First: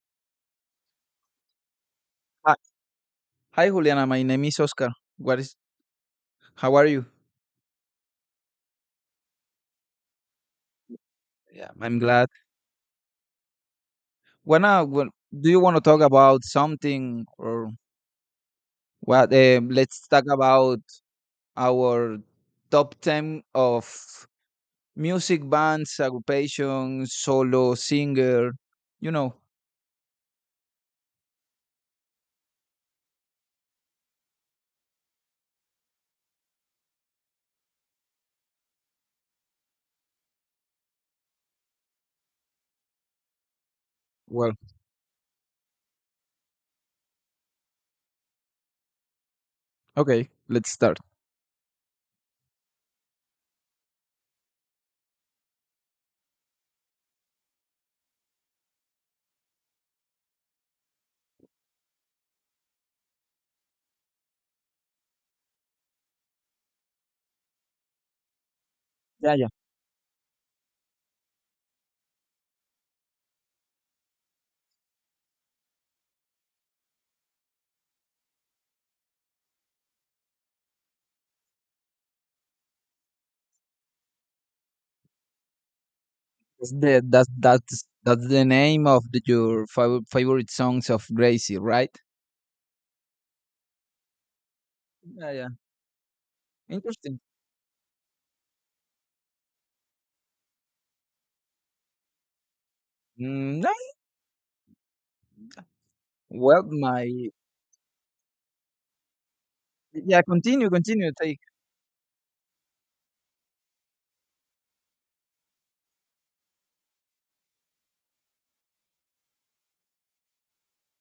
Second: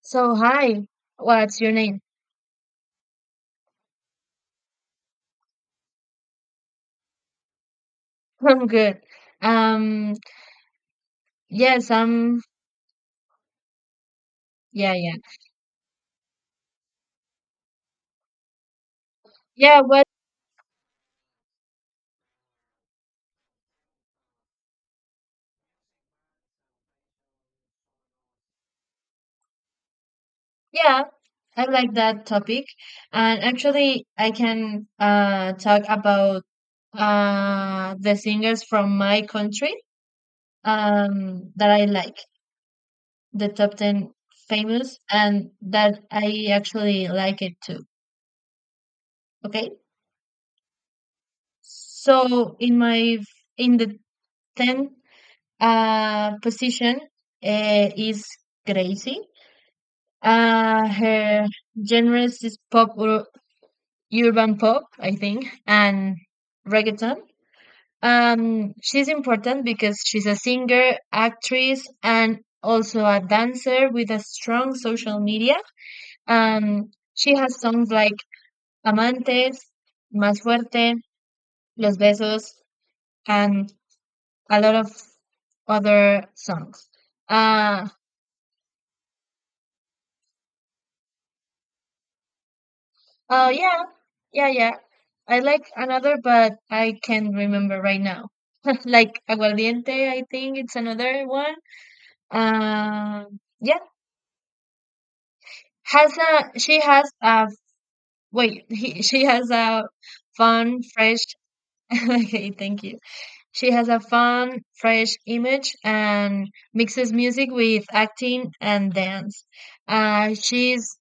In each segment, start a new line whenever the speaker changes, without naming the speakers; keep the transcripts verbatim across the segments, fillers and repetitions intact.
So hi, what's your name?
Hi, hi, Juliana. My name is Oscar. What is? How are you?
I'm good. Um,
Yeah,
yes,
I'm glad.
I'm.
Wanna?
Yeah,
wa-
yeah,
do you want to talk about something or what? Uh,
yeah. Well,
let's talk about our top ten of music bands, occupation, solo singer. You know.
yeah, I like that topic, and actually, I can uh talk about uh the singers from my country um that I like, the top ten
Well,
famous, and that I actually like it too. Okay,
okay. Let's start.
so in my in the ten uh, position uh, is crazy. Uh, her genres is pop, ur- urban pop, I think, and reggaeton. Um, she's
Yeah, yeah.
important because she's a singer, actress, and also a dancer with a strong social media. Um, she has songs like Amantes, Más Fuerte, Los Besos, and a lot of other
That's
songs.
the that's that's
Uh,
that's the name of the, your fav- favorite songs of Gracie, right?
Uh, yeah, yeah, yeah.
Yeah,
I
yeah.
like another, but I
Interesting.
can't remember right now. Like aguardiente, I think it's another one. Um,
Mm,
yeah,
nice.
has a
Well,
she has
my.
a wait. He, she has a
Yeah, continue,
fun,
continue.
fresh.
Take.
Okay, thank you. She has a fun, fresh image and mixes music with acting and dance. Uh, she's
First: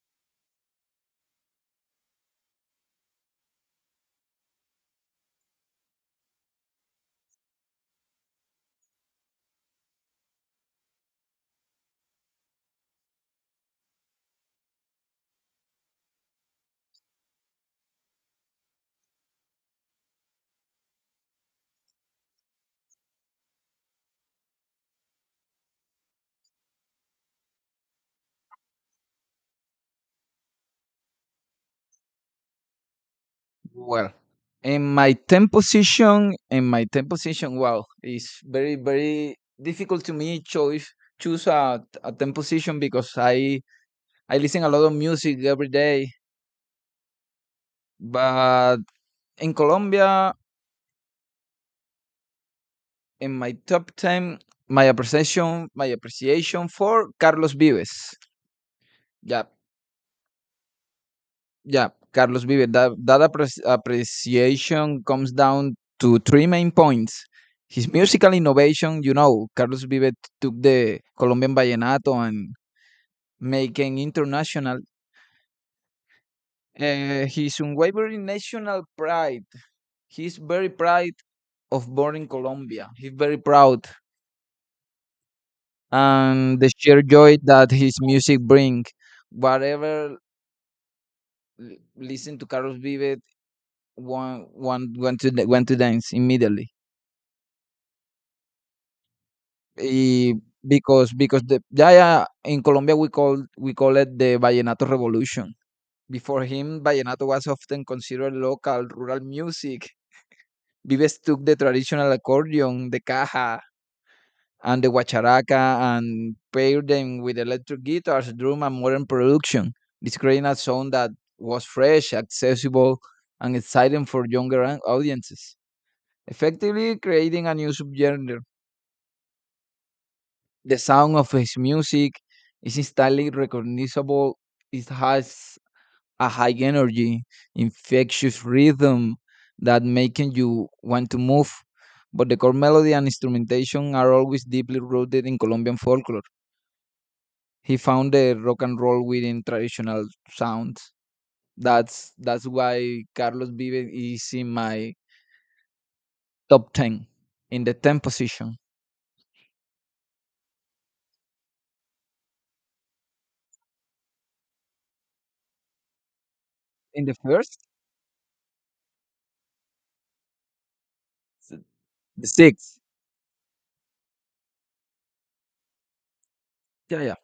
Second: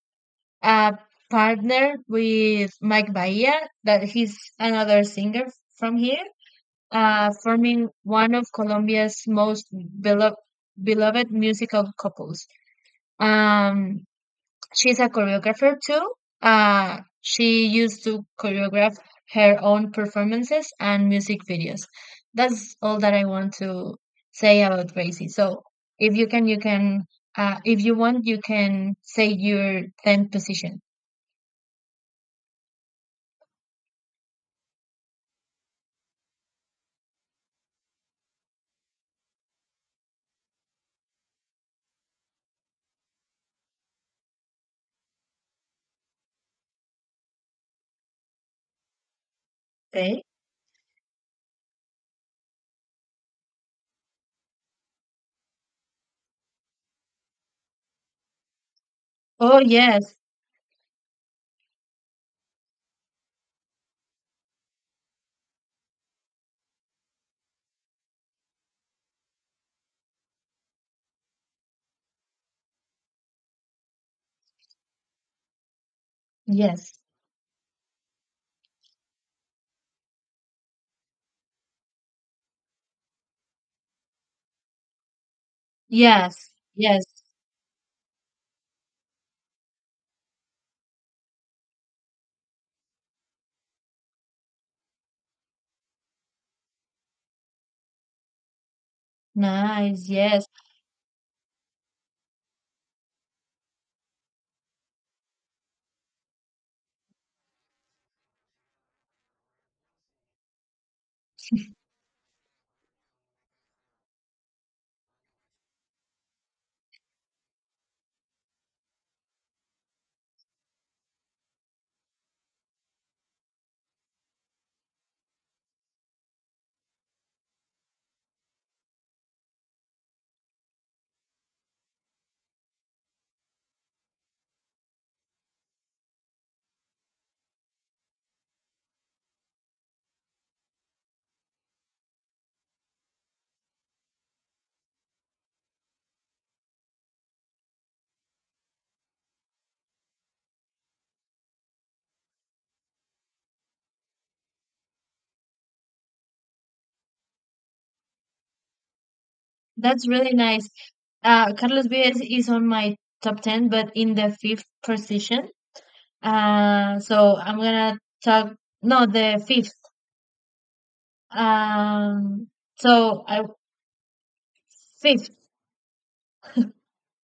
uh, partnered with Mike Bahia, that he's another singer from here, uh, forming one of Colombia's most belo- beloved musical couples. Um, she's a choreographer too. Uh, she used to choreograph her own performances and music videos. That's all that I want to say about Gracie. So if you can, you can. Uh, if you want, you can say your tenth position.
Well, in my ten position, in my ten position, wow, it's very, very difficult to me choose choose a, a ten position because I I listen a lot of music every day. But in
Okay.
Colombia, in my top ten, my appreciation, my appreciation for Carlos Vives. Yeah,
Oh, yes,
yeah, Carlos Vives. That that appre- appreciation comes down to three main points. His musical innovation, you know, Carlos Vives took the Colombian vallenato and making international.
yes,
Uh, his unwavering national pride. He's very proud of born in Colombia. He's very proud
yes,
and the sheer
yes.
joy that his music brings. Whatever l- listen to Carlos Vives, one one went to went to dance immediately.
Nice,
Eh,
yes.
because because the yeah yeah in Colombia we call we call it the vallenato revolution. Before him, vallenato was often considered local rural music. Vives took the traditional accordion, the caja, and the guacharaca, and paired them with electric guitars, drum, and modern production. This created a sound that was fresh, accessible, and exciting for younger an- audiences, effectively creating a new subgenre. The sound of his music is instantly recognizable. It has a high energy, infectious rhythm that making you want to move. But the core melody and instrumentation are always deeply rooted in Colombian folklore. He found the rock and roll within traditional sounds. That's that's why Carlos Vives is in my top ten in the ten position.
That's really nice. Uh, Carlos Vives is on my top ten, but in the fifth position. Uh,
In the
so I'm
first,
gonna talk, no, the fifth.
the
Um,
sixth.
so I, fifth.
Yeah, yeah.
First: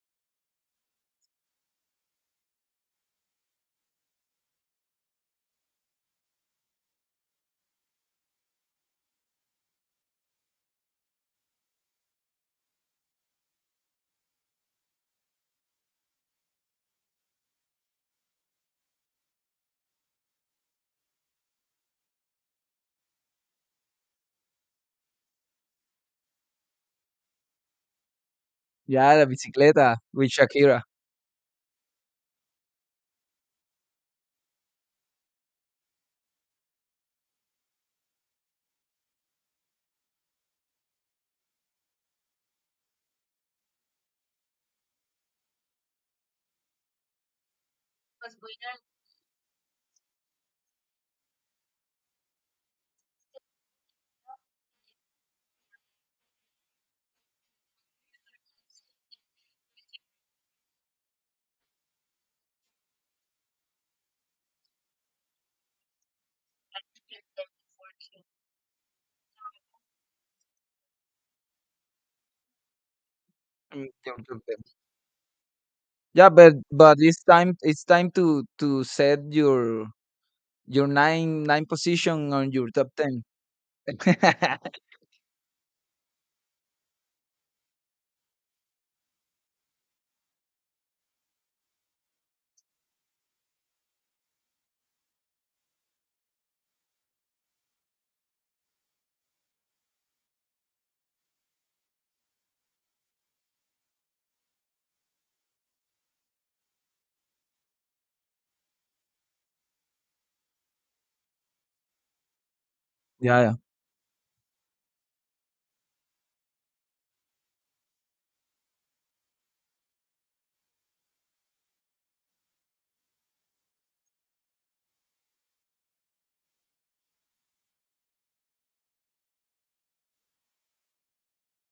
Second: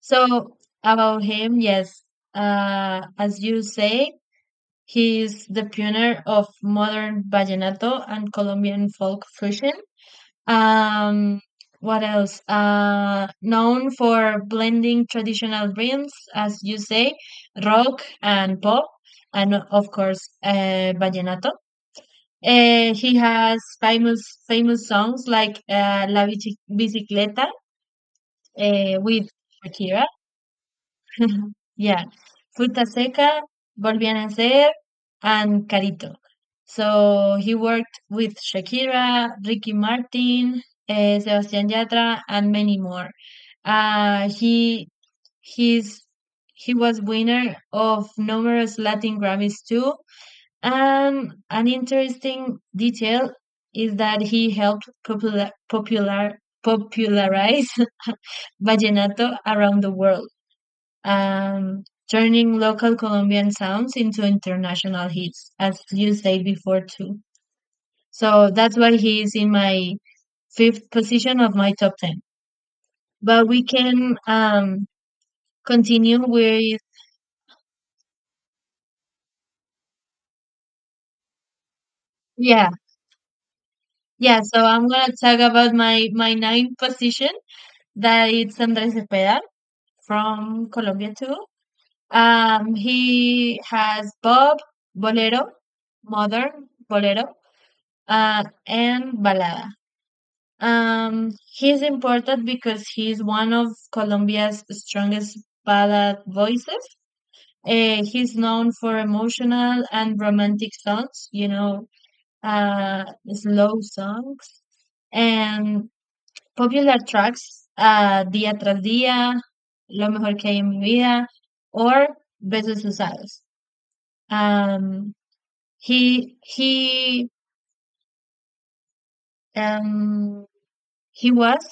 So about him, yes. Uh, as you say, he is the pioneer of modern vallenato and Colombian folk fusion. Um, what else? Uh, known for blending traditional rhythms, as you say, rock and pop, and of course, uh, vallenato. Uh, he has famous famous songs like uh, La Bici- Bicicleta uh,
Yeah, La
with
Bicicleta
Shakira.
with Shakira.
Yeah, Fruta Seca, Volvían a Ser, and Carito. So he worked with Shakira, Ricky Martin, uh, Sebastián Yatra, and many more. Uh, he he's he was winner of numerous Latin Grammys too. And an interesting detail is that he helped popular popular popularize vallenato around the world, um, turning local Colombian sounds into international hits, as you say before too. So that's why he is in my fifth position of my top ten. But we
Mm,
can
don't do that.
um, continue
Yeah, but
with
but it's time it's time to to set your your nine nine position on your
yeah,
top ten.
yeah. So I'm gonna talk about my my ninth position that it's Andrés Cepeda from Colombia too. Um, he has Bob, Bolero, Modern, Bolero, uh, and Balada. Um, he's important because he's one of Colombia's strongest ballad voices. Uh, he's known for emotional and romantic songs, you know, uh,
Yeah, yeah,
slow songs and popular tracks, uh, Día tras día, Lo mejor que hay en mi vida, or Besos usados. Um, he he um he was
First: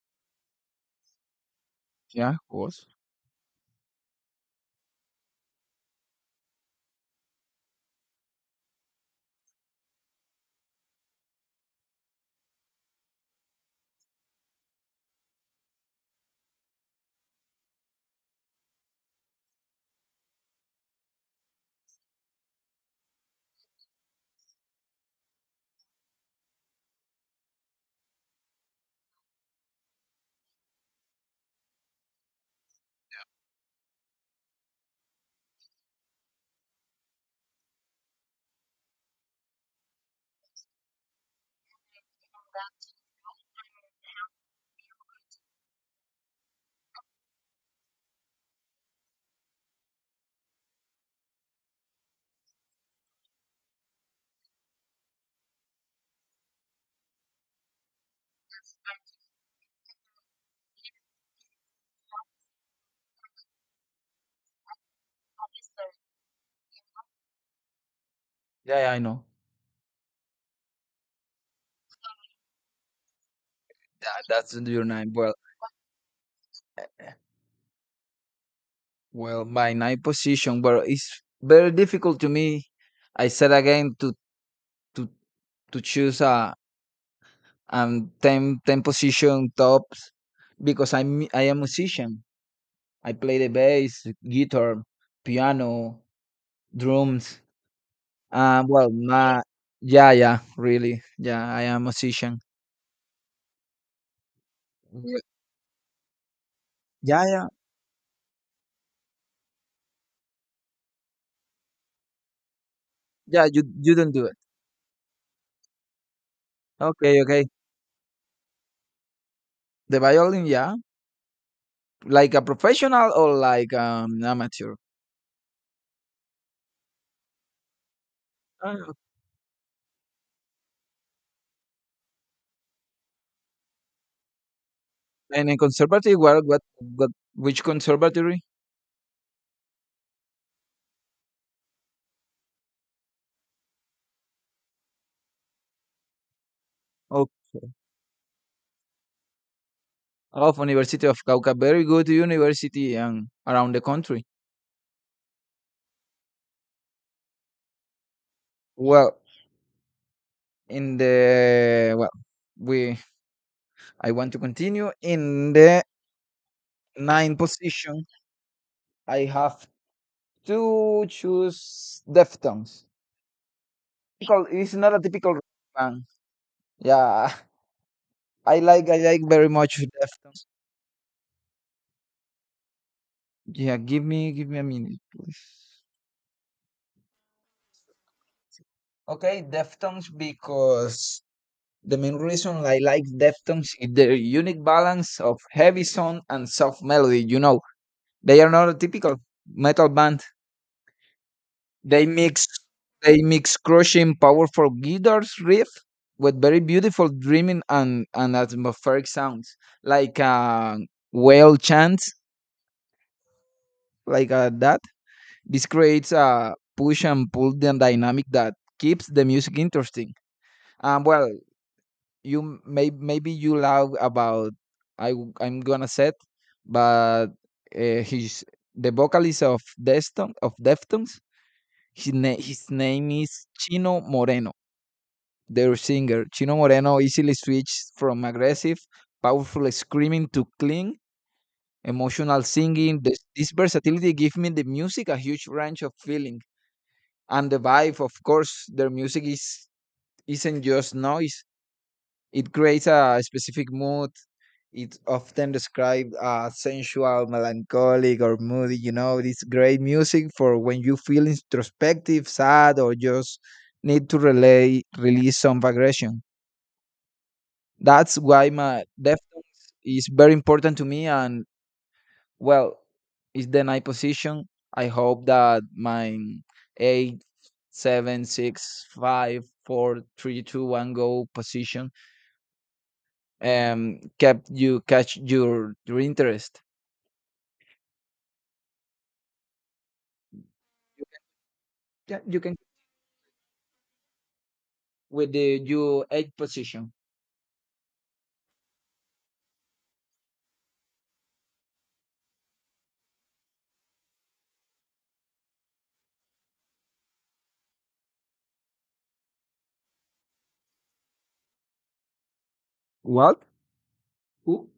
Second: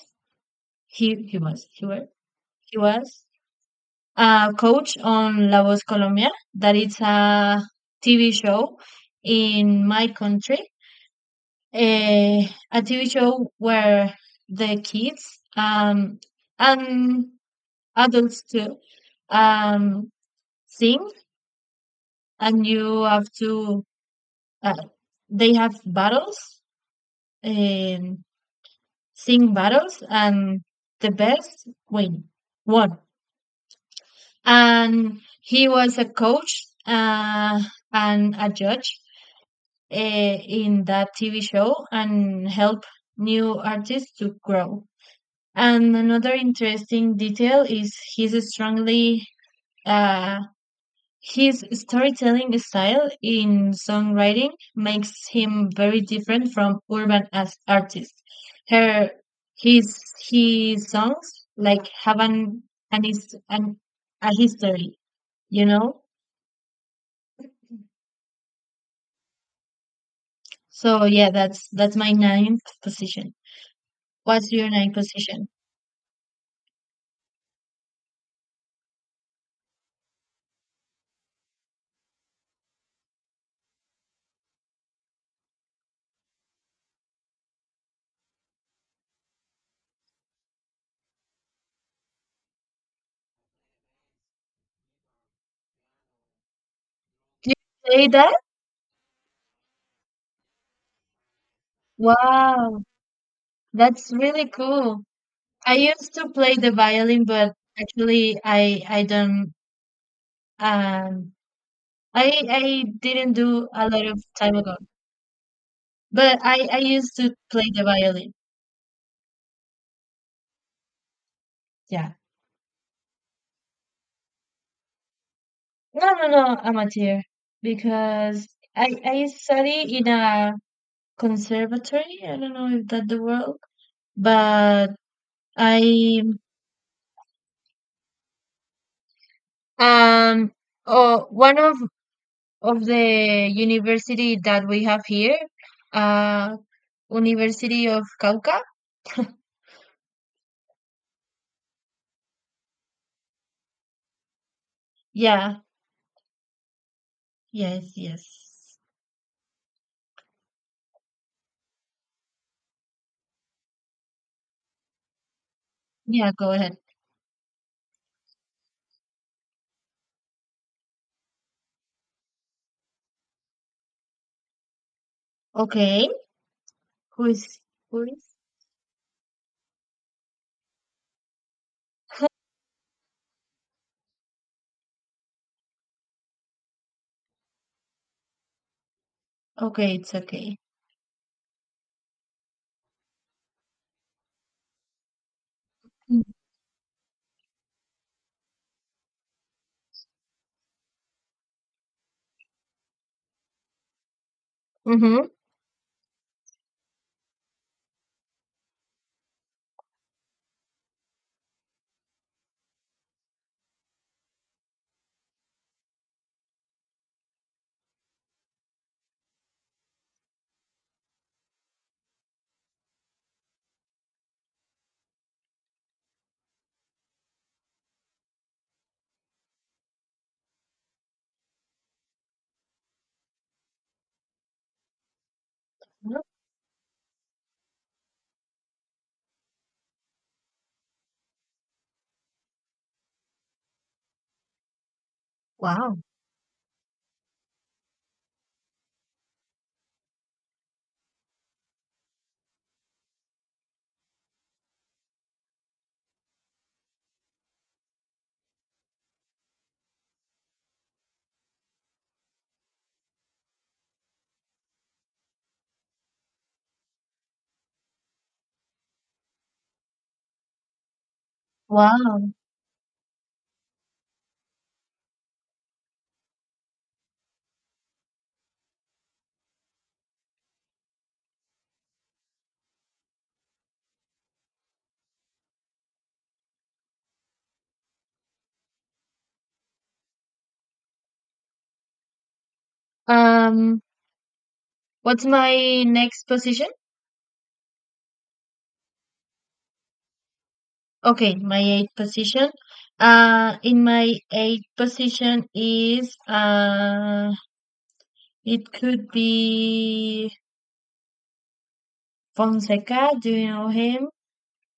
he he was he was
yeah, of
He
course.
was a coach on La Voz Colombia, that it's a T V show in my country, eh, a T V show where the kids um, and adults too um, sing, and you have to, uh, they have battles, and sing battles, and the best win, won. And he was a coach uh, and a judge eh, in that T V show and help new artists to grow. And another interesting detail is his strongly uh, his storytelling style in songwriting makes him very different from urban as artists. Her his his songs like have an an, his, an a history, you know.
Yeah, yeah, I know.
So yeah, that's that's my ninth position.
Yeah,
What's
that's
your
your
ninth
nine. Well,
position?
well, my nine position. Well, it's very difficult to me. I said again to to to choose a um ten ten position tops because I'm I am musician. I play the bass, guitar, piano, drums.
Do you play that?
Um, well, my. Yeah, yeah, really, yeah. I am a musician.
Wow, that's really cool.
Mm.
I used to play the
Yeah,
violin,
yeah,
but actually I I don't um I I didn't
yeah. You
do a
you
lot
don't
of
do it.
time ago. But I I used
Okay,
to
okay.
play the violin.
The violin, yeah,
Yeah.
like a professional or like um amateur.
No, no, no, amateur because I
Ah.
I study in a conservatory. I don't know if that the word, but
And in conservatory,
I
what what what? Which conservatory?
um oh one of of the university that we have here, uh,
Of
University of Cauca.
of University of Cauca, very good university and around the country.
Yeah, yes, yes.
Well, in the well, we I want to continue in the
Yeah, go ahead.
nine position. I have to choose Deftones. Typical, it's not a typical rock band.
Okay, who
Yeah,
is who is?
I like I like very much Deftones. Yeah, give me give me a minute, please. Okay,
Okay,
Deftones
it's okay.
because the main reason I like Deftones is their unique balance of heavy sound and soft melody. You know, they are not a typical metal band. They mix they mix crushing, powerful
Mm-hmm.
guitars riff with very beautiful dreaming and, and atmospheric sounds, like a whale chant, like uh, that. This creates a push and pull dy- dynamic that keeps the music interesting. Um, well, you m- may maybe you love about I w- I'm gonna set, but uh, he's the vocalist of Deston of Deftones. His, na- his name is Chino Moreno. Their singer, Chino Moreno, easily switched from aggressive, powerful screaming to clean, emotional singing. This, this versatility gives me the music a huge range of
Wow,
feeling. And the vibe, of course, their music is, isn't just noise. It creates a specific mood. It's often described as sensual, melancholic, or moody. You know, it's great music for when you feel introspective, sad, or just need to relay, release some aggression. That's why my Deftones is very important to me, and
wow.
well, it's the ninth position. I hope that my eight, seven, six, five, four, three, two, one go position um kept you catch your your interest. Yeah, you can
Um, what's
with the
my
your
next
eight
position?
position.
Okay, my eighth position. Uh, in my eighth position is uh, it could be Fonseca. Do
What?
you know him?
Who?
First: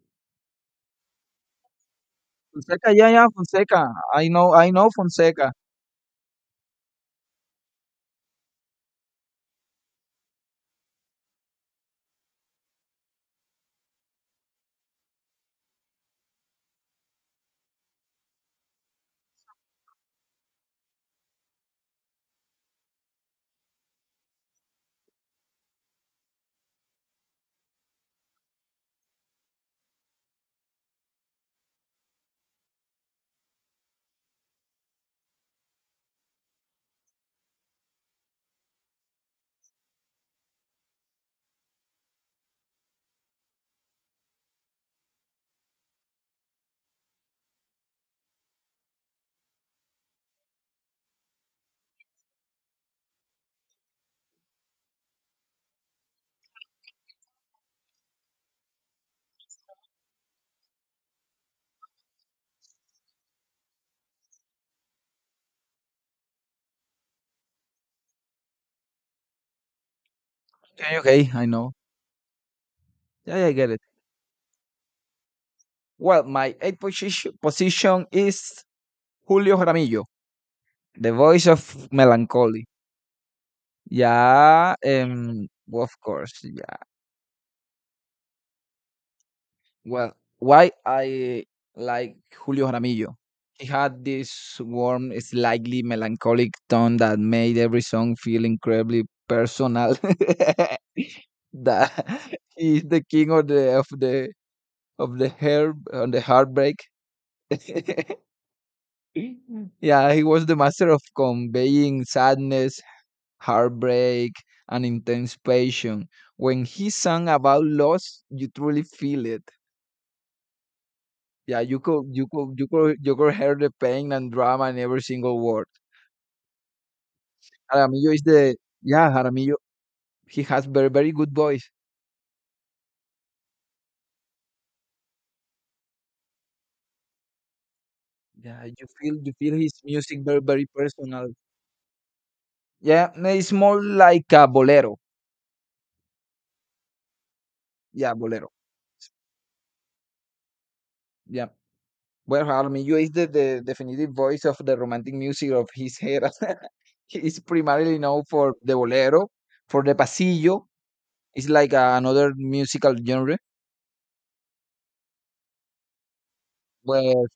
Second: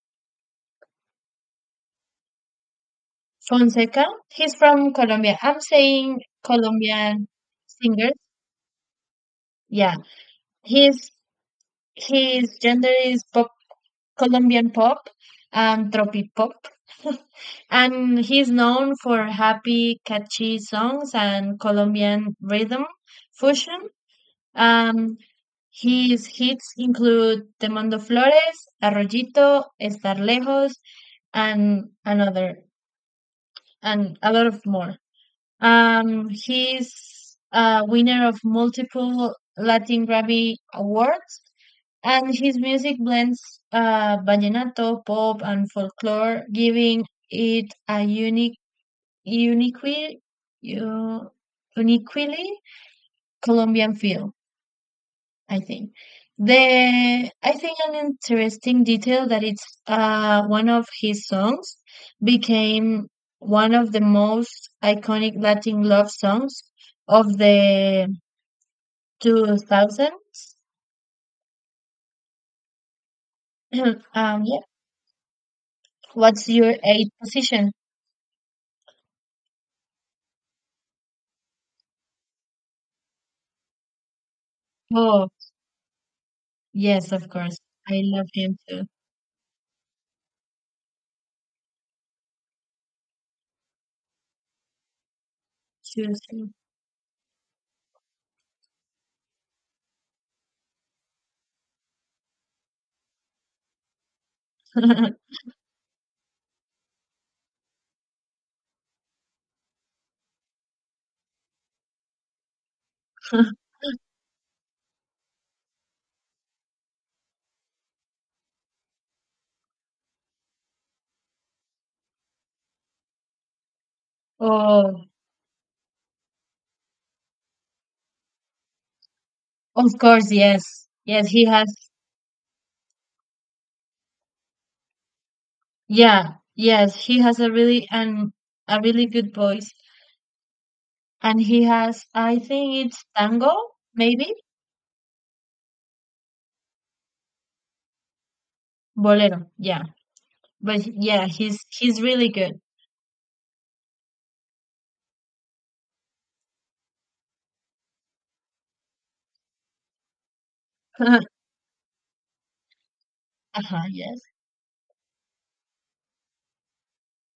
Fonseca, yeah, yeah, Fonseca.
Fonseca,
I know,
he's
I know
from Colombia.
Fonseca.
I'm saying Colombian singers. Yeah, his his gender is pop Colombian pop and tropi pop, and he's known for happy, catchy songs and Colombian rhythm fusion. Um, his hits include Te Mando Flores, Arroyito, Estar Lejos, and another, and a lot of more. Um, he's a winner of multiple Latin Grammy Awards, and his music blends uh, vallenato, pop, and folklore, giving it a unique, uniquely, u- uniquely Colombian feel. I think. The I think an interesting detail that it's uh one of his songs became one of the most iconic Latin love songs of the two thousands.
Okay, okay, I know. Yeah, yeah, I get it.
um yeah.
Well,
What's
my
your
eighth
eighth
position
position?
position is Julio Jaramillo, The Voice of Melancholy. Ya,
Oh,
em, of course, yeah.
yes, of course. I love him too.
Well, why I like Julio Jaramillo? He had this warm, slightly
Choose
melancholic
him.
tone that made every song feel incredibly personal. That. He's the king of the of the of the hair on the heartbreak. Yeah, he was the master of conveying sadness, heartbreak, and intense passion. When he sang about loss, you truly feel it. Yeah, you could you could you could you could hear the pain and drama in every
Oh,
single word. Jaramillo is the. Yeah, Jaramillo
of course,
he
yes.
has very very
Yes,
good
he has
voice.
yeah, yes, he has a really and
Yeah,
a
you
really
feel you
good
feel
voice.
his music very very personal.
And he has, I think it's
Yeah, no, it's
tango,
more like
maybe
a bolero. Yeah, bolero.
bolero. Yeah, but yeah,
Yeah.
he's he's really
Well,
good.
Jaramillo is the, the definitive voice of the romantic music of his era. It's primarily known for the bolero, for the pasillo. It's like uh, another musical genre.
Uh-huh, yes.
Well,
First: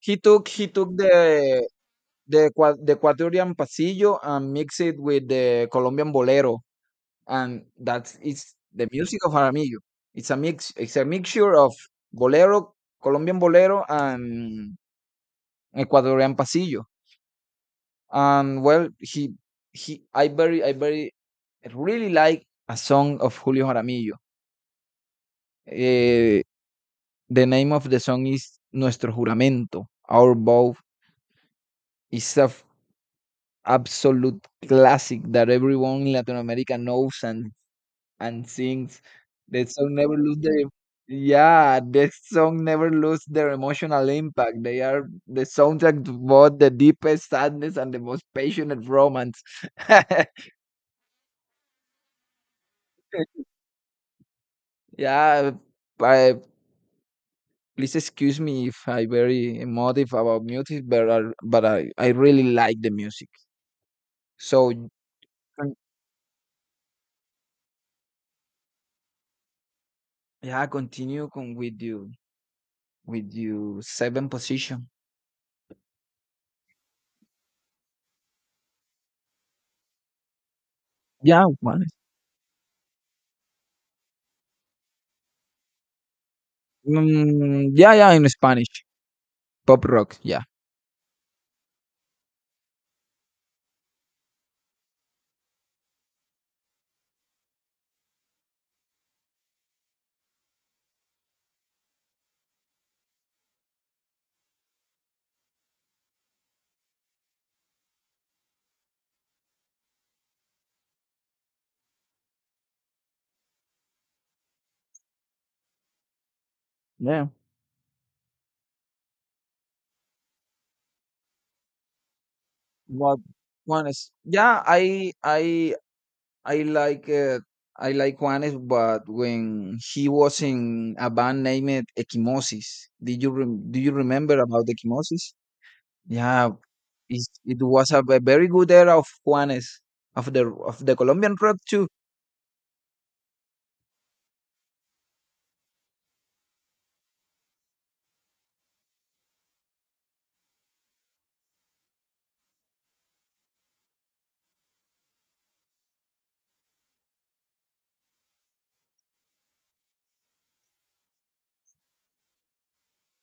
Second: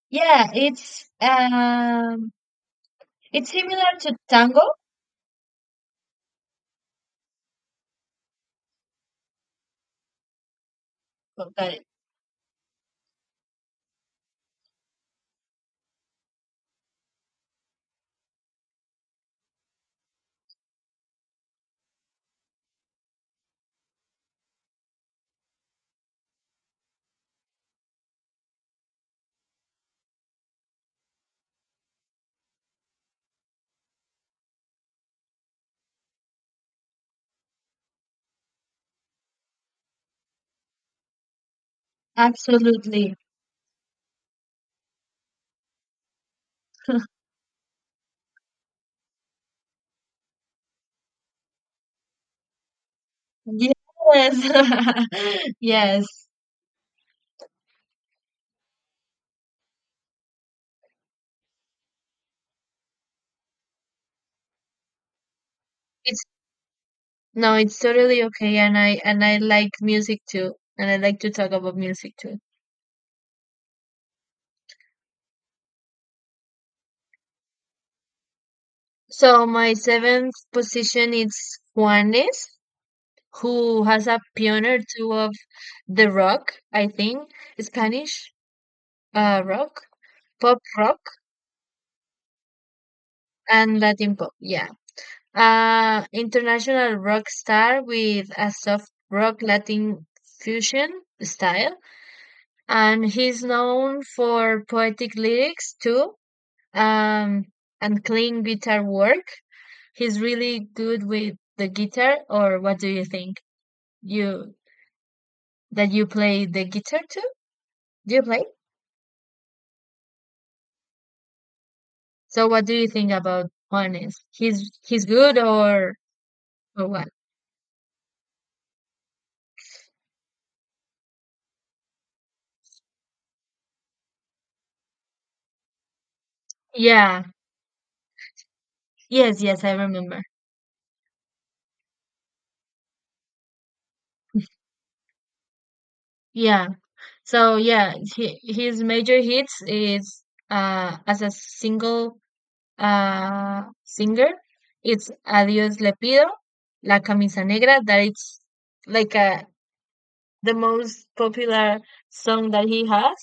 he took
Yeah,
he took
it's
the
um
the Ecua- the Ecuadorian
it's similar to
pasillo and
tango,
mixed it with the Colombian bolero, and that's it's the music of Aramillo. It's a mix. It's a mixture of
but
bolero, Colombian bolero, and Ecuadorian pasillo. And well, he he I very I very really like a song of Julio Jaramillo. Eh, The name of the song is Nuestro Juramento. Our Vow is a f- absolute classic that everyone in Latin America knows and, and sings. That song never lose their. Yeah, that song never
absolutely.
lose their emotional impact. They are the soundtrack to both the deepest sadness and the most passionate romance.
Yes.
Yeah,
Yes.
I, please excuse me if I very emotive about music, but I, but I, I really like the music. So.
It's no, it's totally okay and I and I like music too
Yeah,
and I like
continue
to talk
con
about
with you
music too.
with you seven position.
So my seventh position
Yeah,
is
what is.
Juanes, who has a pioneer too of the rock, I think,
Mm, yeah, yeah, in
Spanish
Spanish.
uh, rock,
Pop rock, yeah.
pop rock, and Latin pop. Yeah. Uh, international rock star with a soft rock Latin fusion style. And he's known for poetic lyrics too, um, and clean guitar work. He's really good with the guitar, or what do you think? You that you play the guitar too?
Yeah.
Do you play? So what do you think
What?
about
Juanes.
Juanes?
Yeah,
He's he's
I
good
I
or
I
or
like
what?
uh, I like Juanes, but when he was in a band named Equimosis. Did you rem do you remember about Equimosis? Yeah,
Yeah.
it's, it was a, ve- very good era of
Yes, yes,
Juanes,
I remember.
of the of the Colombian rock too.
Yeah. So yeah, he, his major hits is uh as a single uh singer, it's Adios Le Pido, La Camisa Negra, that it's like uh the most popular song that he has,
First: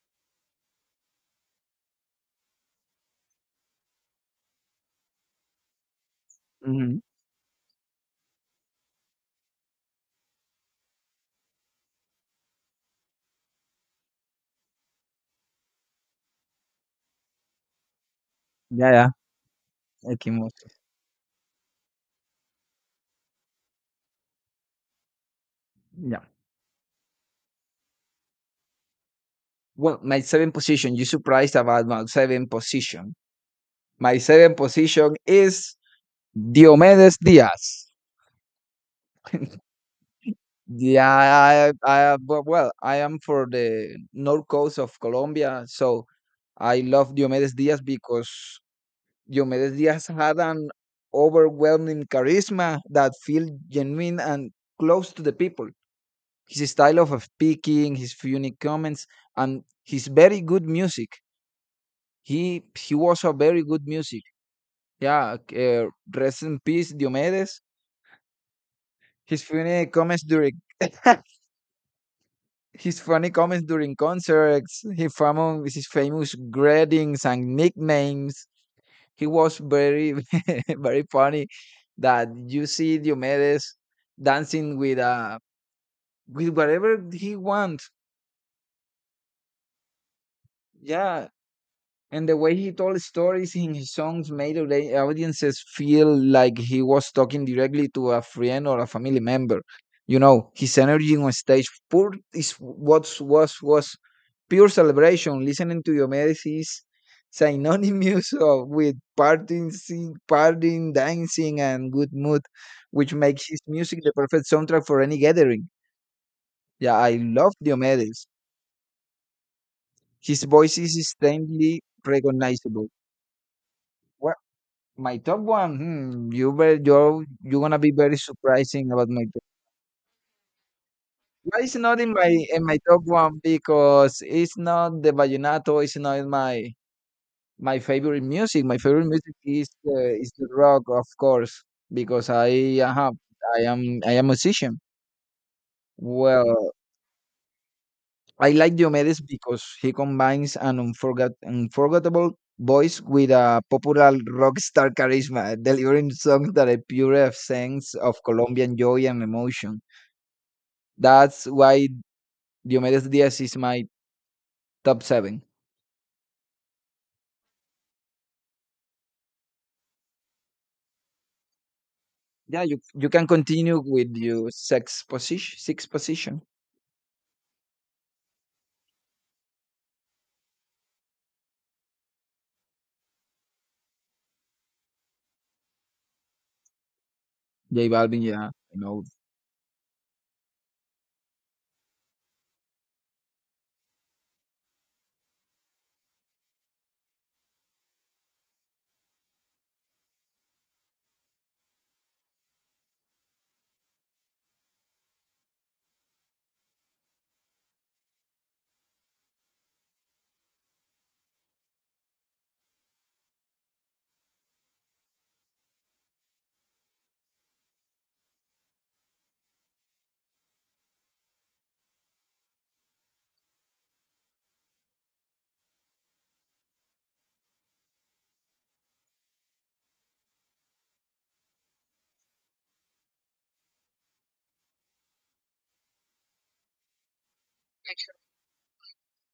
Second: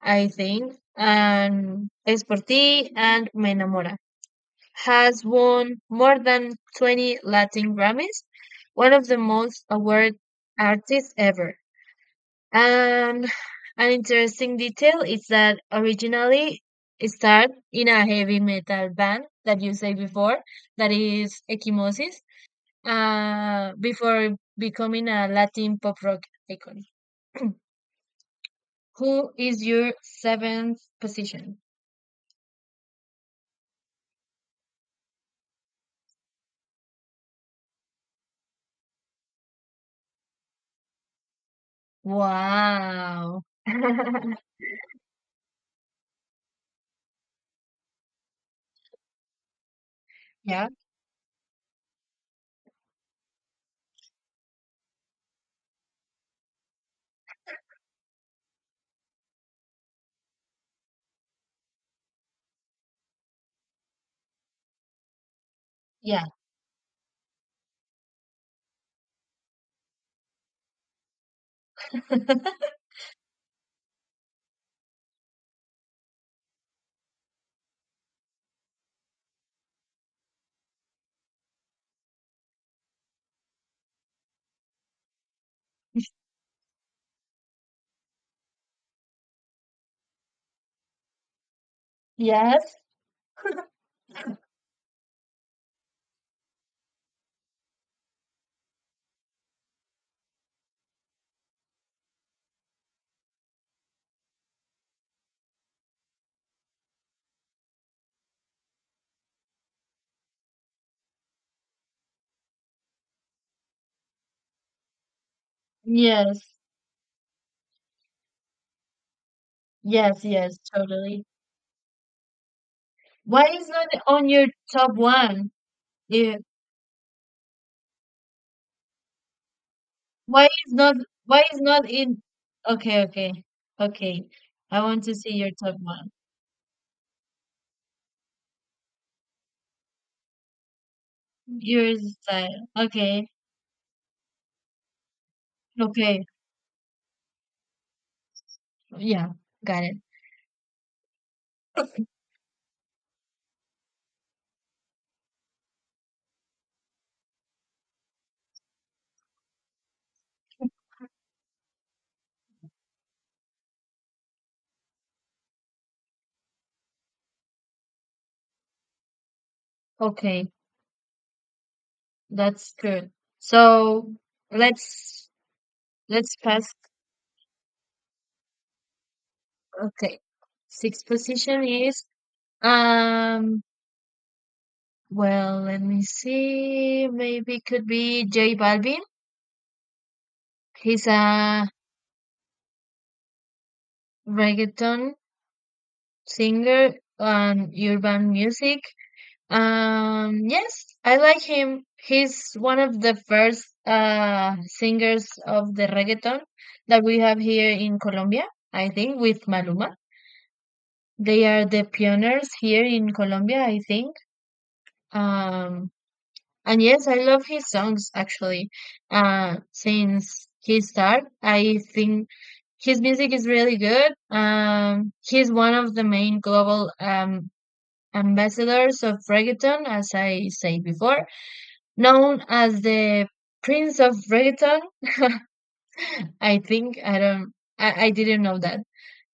I think, and Es por ti and Me enamora. Has won more than
Mhm.
twenty Latin Grammys, one of the most award artists ever. And an interesting detail is that originally it started in a heavy metal
Yeah, yeah.
band that you said before,
Equimosis.
that is Ekimosis, uh, before becoming a Latin pop
Yeah.
rock icon. Who is your
Well, my seven
seventh
position, you surprised
position?
about my seven position. My seven position is Diomedes Diaz. Yeah, I, I, but, well, I am
Wow.
for the north coast of Colombia, so I love Diomedes Diaz because Diomedes Diaz had
yeah,
an overwhelming charisma that felt genuine and close to the people. His style of speaking, his unique comments, and his very good music. He he was a very good music. Yeah, uh,
yeah.
rest in peace, Diomedes. His funny comments during his funny comments during concerts. His famous his famous greetings and nicknames. He was very very funny. That you see Diomedes dancing with uh with whatever he wants. Yeah, And the way he
Yes,
told stories in his songs made audi- audiences feel like he was talking directly to a friend or a family member. You know, his energy on stage pure is what was was pure celebration. Listening to Diomedes is synonymous of, with partying, sing- partying, dancing, and good mood, which makes his music the perfect soundtrack for any gathering.
yes.
Yeah, I love Diomedes.
Yes,
His
yes,
voice is
totally.
distinctly recognizable.
Why is not on your top
My top
one?
one, hmm,
Yeah.
you bet you're you're gonna be very surprising about my top.
Why is not why
Why
is
it's
not
not in
in
my in my top
okay,
one
okay.
because
Okay.
it's
I
not
want
the
to see your top
vallenato. It's
one.
not in my my favorite music. My favorite music is uh, is the rock, of course,
Your
because
style.
I uh,
Okay.
I am I am musician.
Okay.
Well, I like Diomedes
Yeah,
because
got
he
it.
combines an unforgot- unforgettable voice with a popular rock star charisma, delivering songs that are pure essence of Colombian joy and emotion. That's why Diomedes Diaz is my top seven.
Okay.
Yeah,
That's
you you
good.
can continue
So
with your sixth
let's
position. Sixth
let's
position,
pass okay. Sixth position is um well let me see. Maybe could
J Balvin.
be
Yeah,
J
I
Balvin.
know.
He's a reggaeton singer and urban music. Um, yes, I like him. He's one of the first uh, singers of the reggaeton that we have here in Colombia, I think, with Maluma. They are the pioneers here in Colombia, I think. Um, and yes, I love his songs actually. Uh, since he started, I think his music is really good. Um, he's one of the main global um, ambassadors of reggaeton, as I said before, known as the Prince of Reggaeton. I think I don't, I, I didn't know that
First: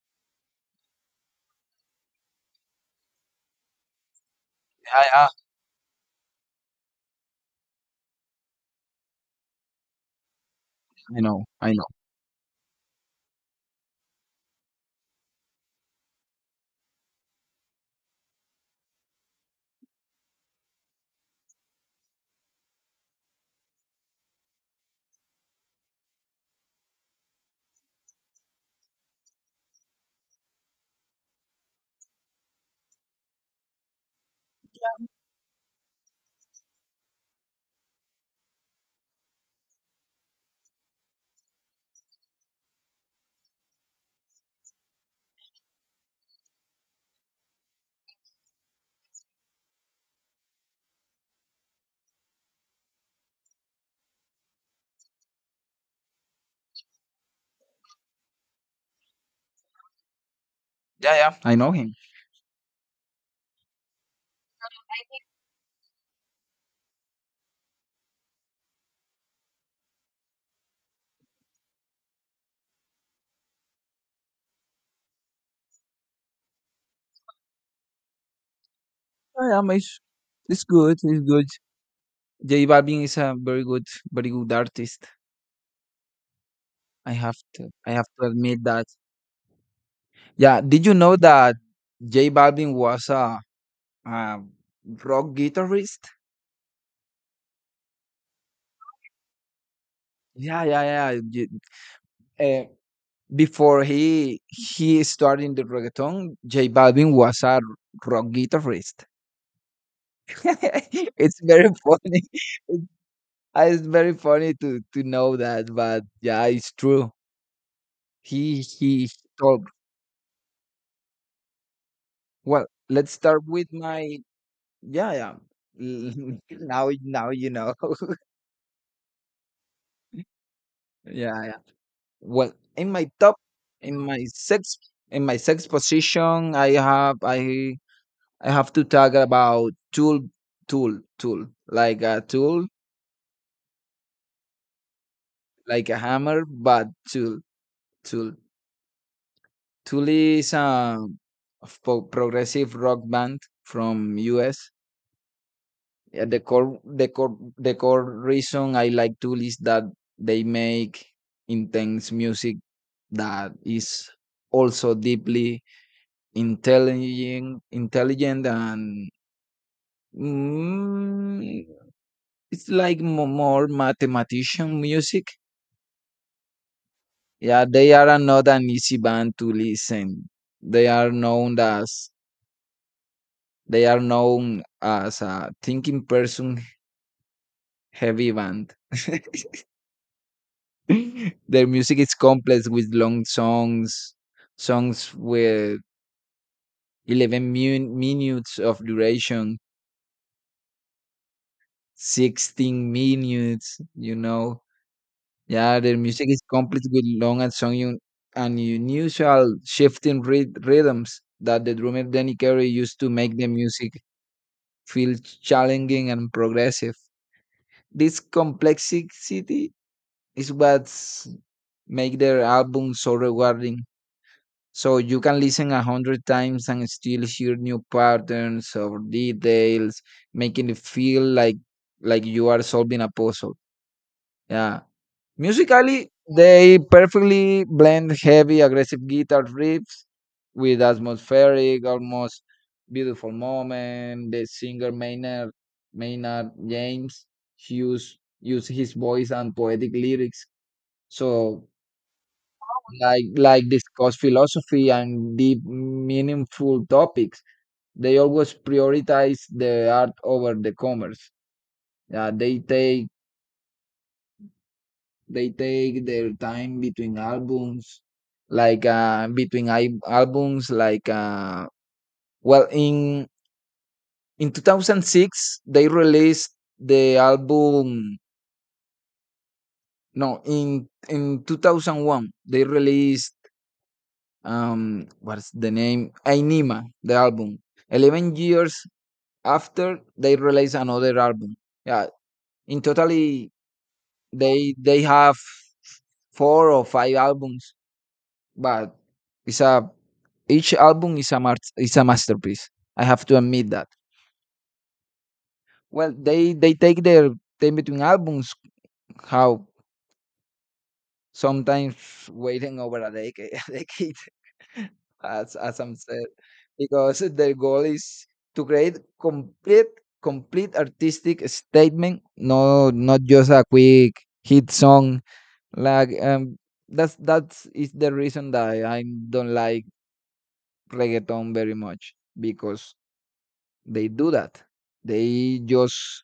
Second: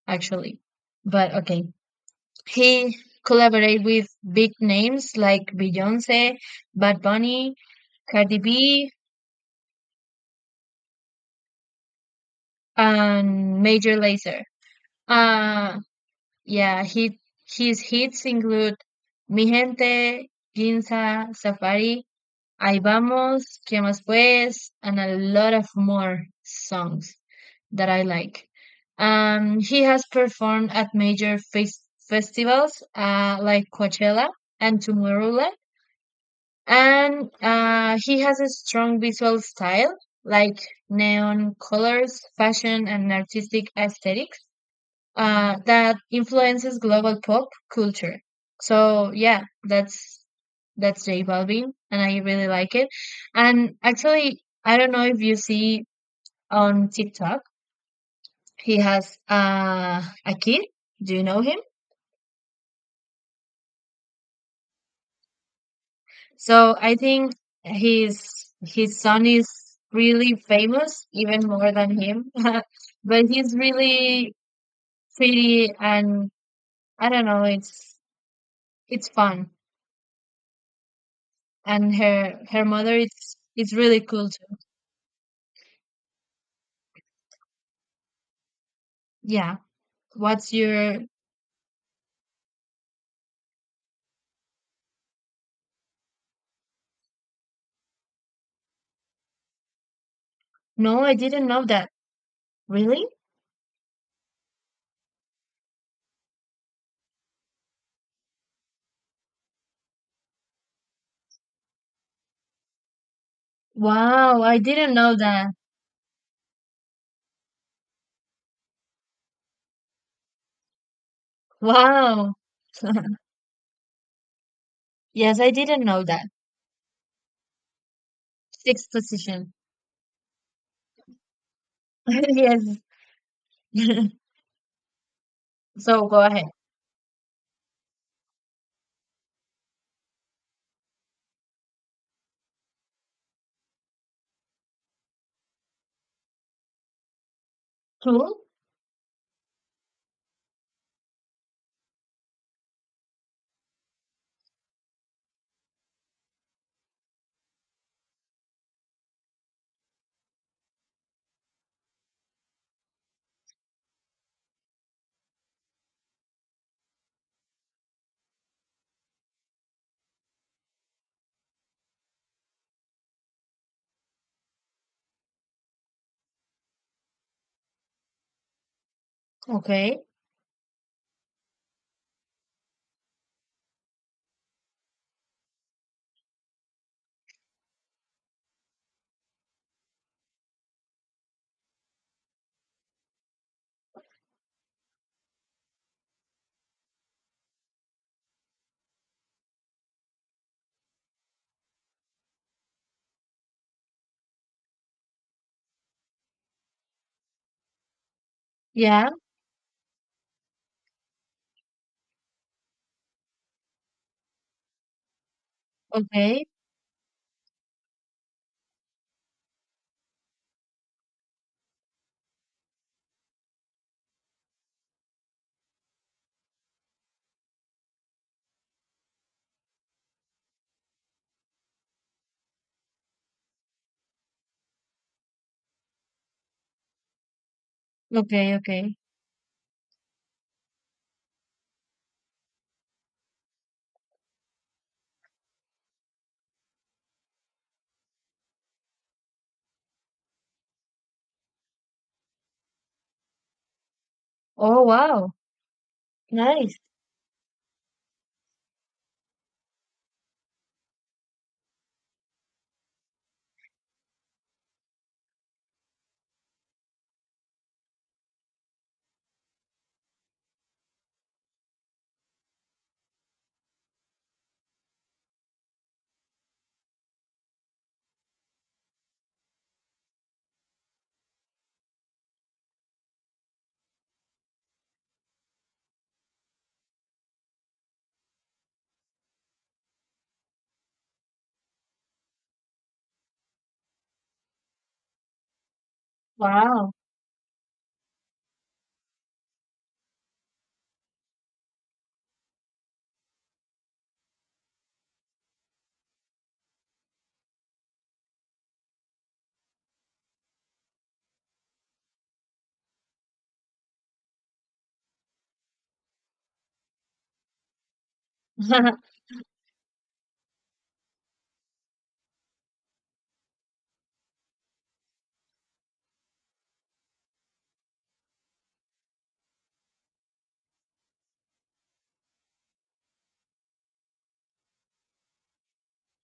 actually, but okay. He collaborated with big
Yeah,
names
yeah,
like Beyonce, Bad Bunny, Cardi B,
I know. I know.
and Major Lazer. Uh, yeah, he, his hits include Mi Gente, Ginza, Safari, I vamos, ¿qué más pues? And a lot of more songs that I like. Um, he has performed at major fes- festivals uh, like Coachella and Tomorrowland, and uh, he has a strong visual style like neon colors, fashion, and artistic aesthetics uh, that influences global pop culture. So yeah, that's that's J Balvin, and I really like it. And actually, I don't know if you see on TikTok, he has uh, a kid.
Yeah,
Do you
yeah,
know
I
him?
know him.
So I think his his son is really famous, even more than him. But he's really pretty, and I don't know. It's it's fun.
Yeah, yeah, it's, it's good. It's good.
And her
J
her mother
Balvin is a
is
very
is
good,
really cool
very good
too.
artist. I have to. I have to admit that.
Yeah. What's
Yeah. Did you
your
know that J Balvin was a, a rock guitarist? Yeah, yeah,
no, I
yeah.
didn't
J-
know that.
Uh,
Really?
before he he started in the reggaeton, J Balvin was a rock guitarist. It's very funny. It's, it's very
Wow,
funny
I
to
didn't
to
know
know
that.
that, but yeah, it's true. He he told.
Wow.
Well, let's start with my. Yeah, yeah.
Yes, I didn't know that.
now now you know.
Sixth position.
Yeah, yeah. Well,
Yes.
in my top, in my sixth, in my sixth
So go ahead.
position, I have I I have to talk about tool, tool, tool, like a tool, like a hammer, but tool, tool,
Cool.
tool is a po- progressive rock band from U S Yeah, the core, the core, the core reason I like tool is that they make intense music that is also deeply intelligent intelligent and mm, it's like mo- more mathematician music. Yeah, they are not an easy band to
Okay.
listen. they are known as they are known as a thinking person heavy band. Their music is complex with long songs, songs with eleven mu- minutes of duration, sixteen minutes you know Yeah, their music is complete with long and song un- and
Yeah.
unusual shifting ryth- rhythms that the drummer Danny Carey used to make the music feel challenging and
Okay.
progressive. This complexity is what make their album so rewarding. So you can listen a hundred times and still hear new patterns or details, making it feel like like you are solving a puzzle. Yeah. Musically, they perfectly blend
Okay,
heavy,
okay.
aggressive guitar riffs with atmospheric, almost beautiful moment. The singer Maynard, Maynard James Hughes used his voice and poetic lyrics. So, like like, discuss
Oh,
philosophy
wow.
and deep
Nice.
meaningful topics. They always prioritize the art over the commerce. Uh, they take They take their time between albums, like uh, between I- albums, like uh, well, in in twenty oh six they released the album. No, in in two thousand one they released, um what's the name? Ainima, the album. Eleven years after they released another album. Yeah, in totally, they they have four or
Wow.
five albums, but it's a each album is a mar- is a masterpiece. I have to admit that. Well, they they take their time between albums. How, sometimes waiting over a decade, a decade, as as I'm said, because their goal is to create complete complete artistic statement. No, not just a quick hit song. Like, um, that's that's is the reason that I don't like reggaeton very much, because they do that. They just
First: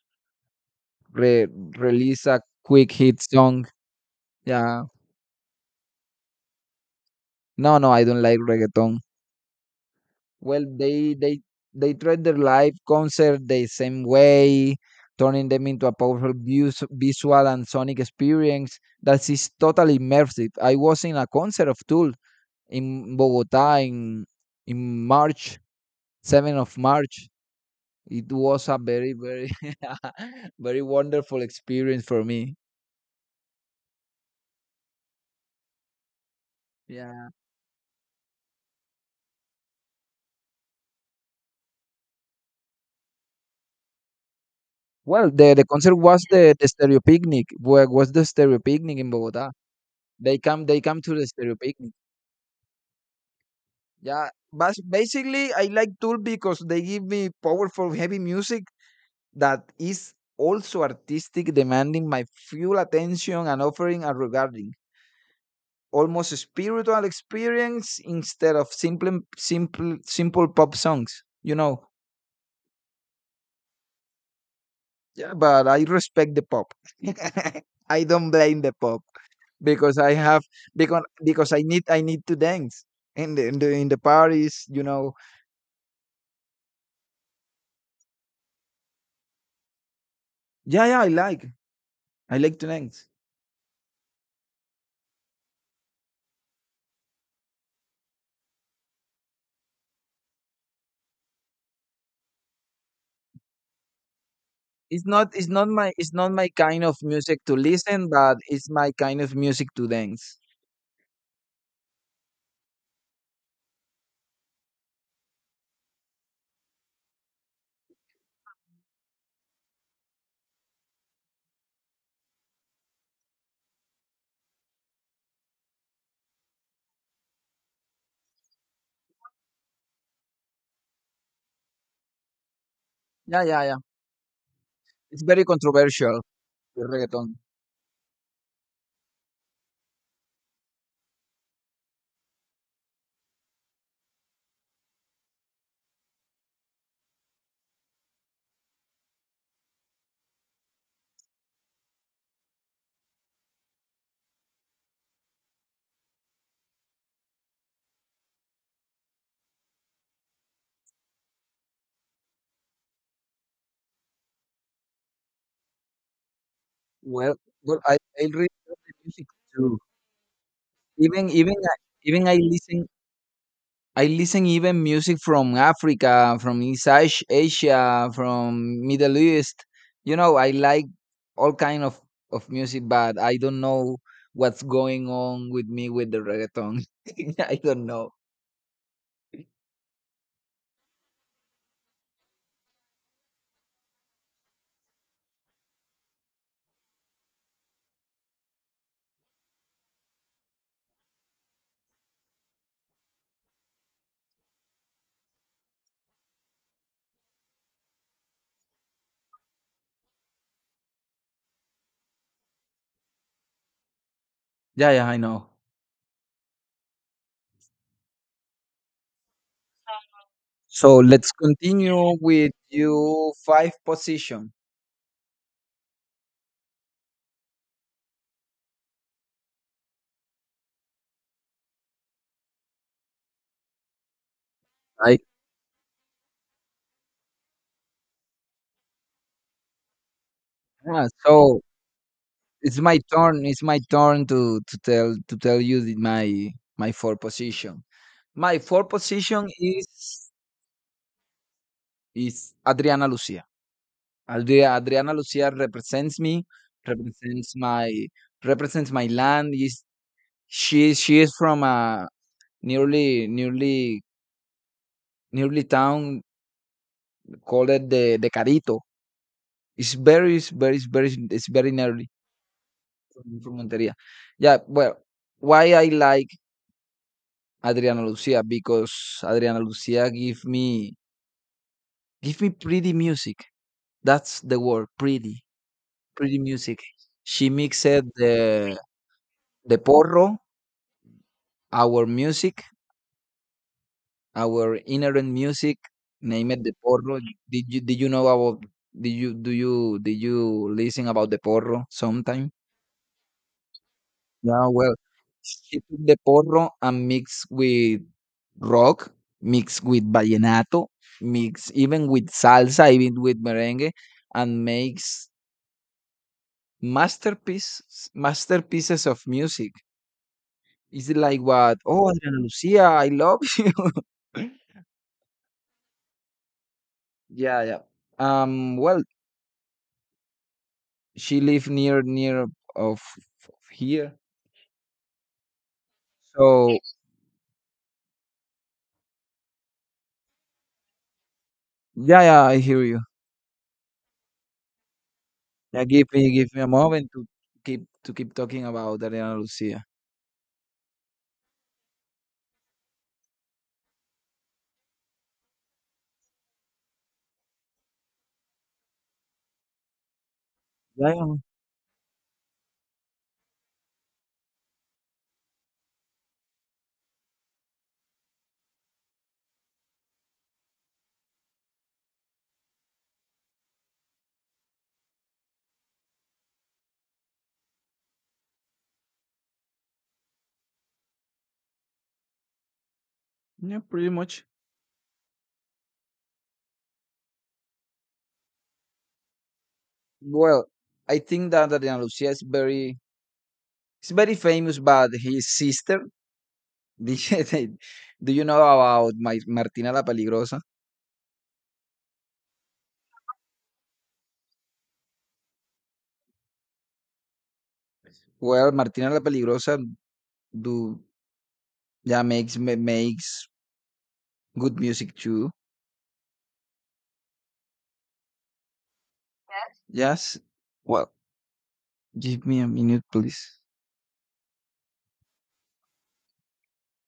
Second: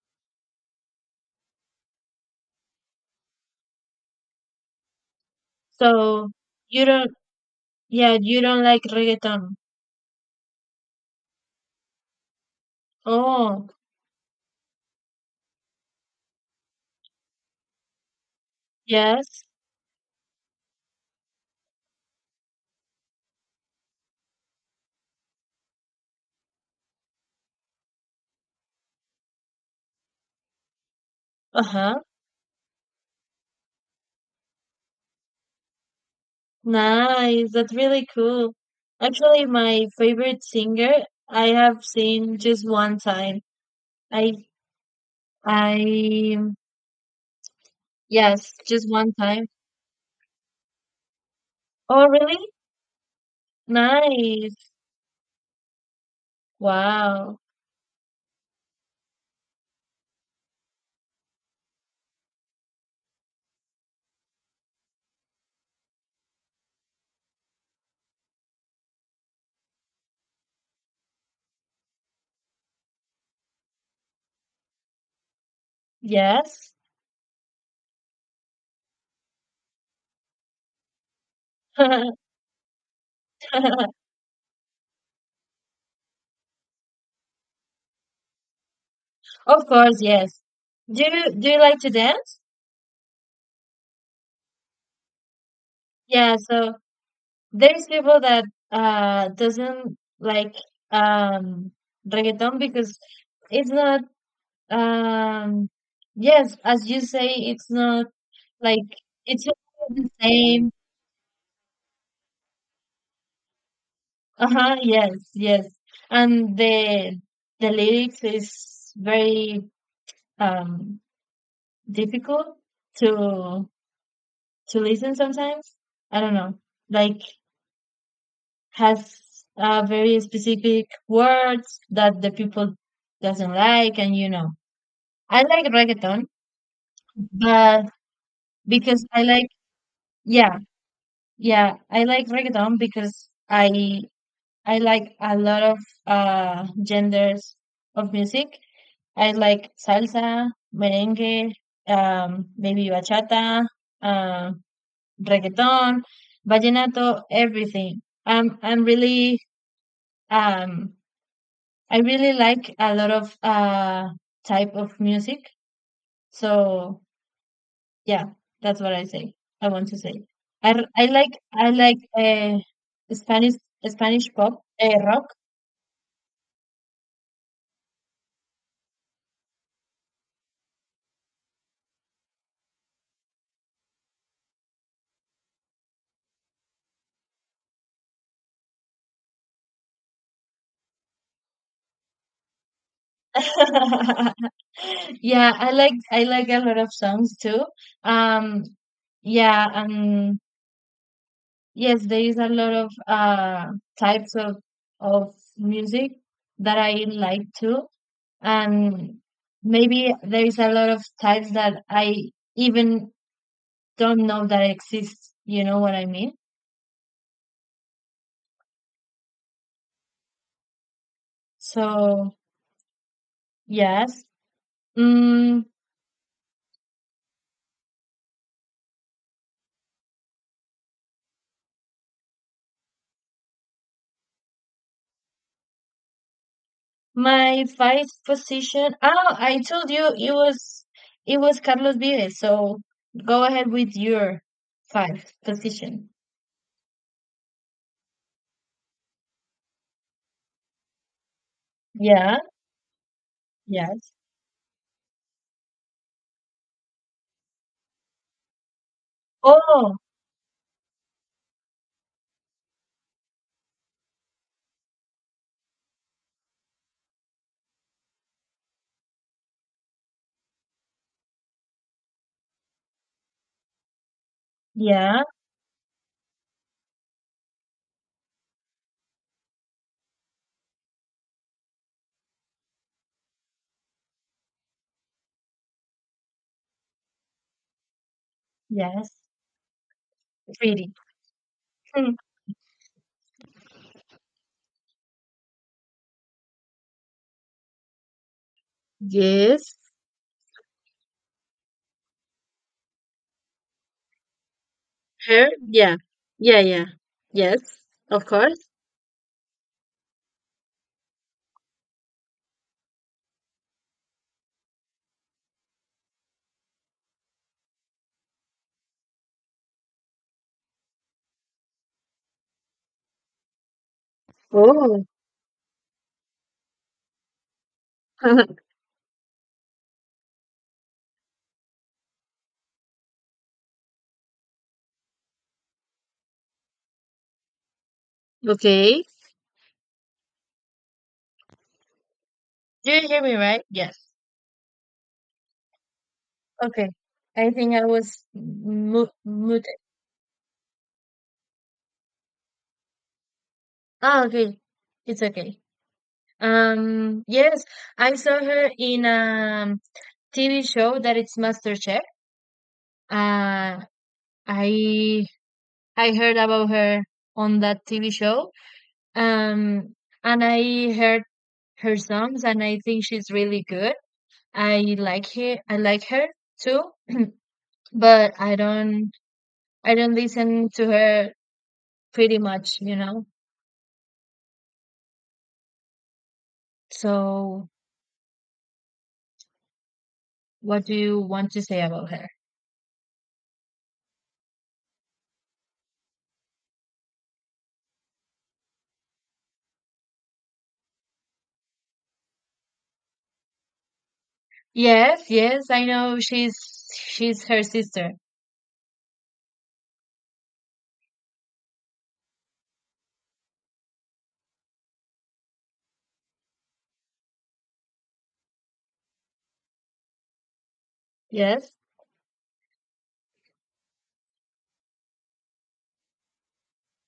re- release a quick hit song. Yeah.
So you don't
No, no, I
yeah,
don't like
you don't like
reggaeton.
reggaeton.
Well, they they they treat their live concert the
Oh,
same way, turning them into a powerful vus- visual and sonic experience that
yes.
is totally immersive. I was in a concert of Tool in Bogota in in March, seventh of March. It was a very, very very wonderful
Uh-huh.
experience for me. Yeah.
Nice, that's really cool. Actually, my favorite singer I have seen just one time. I
Well, the, the concert was
I
the, the Stereo Picnic. Where was the
yes,
Stereo
just
Picnic in
one time.
Bogota? They come they come to the Stereo Picnic.
Oh, really?
Yeah,
Nice.
but basically I like Tool because they give me
Wow.
powerful heavy music that is also artistic, demanding my full attention and offering a regarding almost a spiritual experience instead of simple simple simple pop songs. You know. Yeah, but I respect the
Yes.
pop. I don't blame the pop, because I have because because I need I need to dance in the in the in the parties, you know.
Of course, yes.
Yeah, yeah,
Do
I
you
like
do you like to
I
dance?
like to dance.
Yeah, so there's people that uh doesn't like um reggaeton because it's not
It's not it's not
Um,
my it's not my
yes, as
kind of
you say,
music to
it's not
listen, but it's
like
my kind of
it's not
music to
the
dance.
same. Uh-huh, yes, yes. And the the lyrics is very um difficult to to listen sometimes. I don't know. Like has uh very specific words that the people
Yeah,
doesn't
yeah, yeah.
like and you know.
It's
I
very
like
controversial,
reggaeton,
the reggaeton.
but because I like yeah, yeah, I like reggaeton because I I like a lot of uh genders of music. I like salsa, merengue, um, maybe bachata, uh, reggaeton, vallenato, everything. Um, I'm really um, I really like a lot of uh type of music. So,
Well, well, I I
yeah,
read the
that's what I
music
say. I
too.
want to say. I, r- I
Even
like
even
I
I,
like
even I
uh,
listen
Spanish
I
Spanish
listen
pop,
even
uh,
music
rock.
from Africa, from East Ash- Asia, from Middle East. You know, I like all kind of of music, but I don't know what's going on with me with the reggaeton. I don't know.
Yeah, I like I like a lot of songs too. Um, yeah, um, yes, there is a lot of uh types of of music that I like too, and maybe there is a lot of types that I even don't know that
Yeah, yeah, I
exist.
know.
You know what I mean?
So let's continue
So,
with you five
yes.
position.
Mm,
I
My fifth position. Oh, I told you it was
Yeah,
it was
so
Carlos Vives.
it's
So
my turn.
go
It's
ahead
my
with
turn
your
to to tell
fifth
to tell you the-
position.
my my four position. My four position is
Yeah.
is Adriana Lucia.
Yes.
Adria Adriana Lucia represents me, represents my represents my land. Is
Oh,
she is- she is from a nearly nearly nearly town called it the the Carito. It's very it's very it's very it's very nearly from, from Monteria. Yeah, well,
yeah.
why I like Adriana Lucia, because Adriana Lucia give me, give me pretty music. That's the word pretty, pretty music. She mixed the
Yes.
the porro,
Pretty.
our
Hmm.
music, our inherent music named the porro. Did you did you know about, did you do
Yes.
you did you listen about the porro sometime? Yeah, well,
Her.
she
Yeah.
took the
Yeah.
porro
Yeah.
and mixed
Yes.
with
Of course.
rock, mixed with vallenato, mixed even with salsa, even with merengue, and makes masterpiece masterpieces of music. Is it like what? Oh, Adriana Lucia, I love you.
Oh.
Yeah, yeah, um well, she live near, near of here. So
Okay.
yeah, yeah, I hear
Do
you.
you hear me right? Yes.
Yeah, give me give me a
Okay.
moment to
I think
keep
I
to
was
keep talking about
mu-
Adriana
muted.
Lucia.
Ah, okay. It's okay. Um, yes, I saw her in a T V show
Yeah,
that
yeah,
it's MasterChef. Uh, I I heard about her on that T V show. Um, and I heard her songs, and I think she's really good. I like her. I like her too, but I don't I don't listen to her pretty much, you know.
yeah, pretty much.
So,
Well,
what do
I
you
think
want to
that
say
Adriana
about her?
Lucia is very is very famous, but his sister. did- Do you know about my, Martina la Peligrosa?
Yes, yes, I know she's she's her sister.
Well, Martina la Peligrosa, do yeah, makes ma- makes good music too. Yes. Well,
Yes,
give me a minute, please.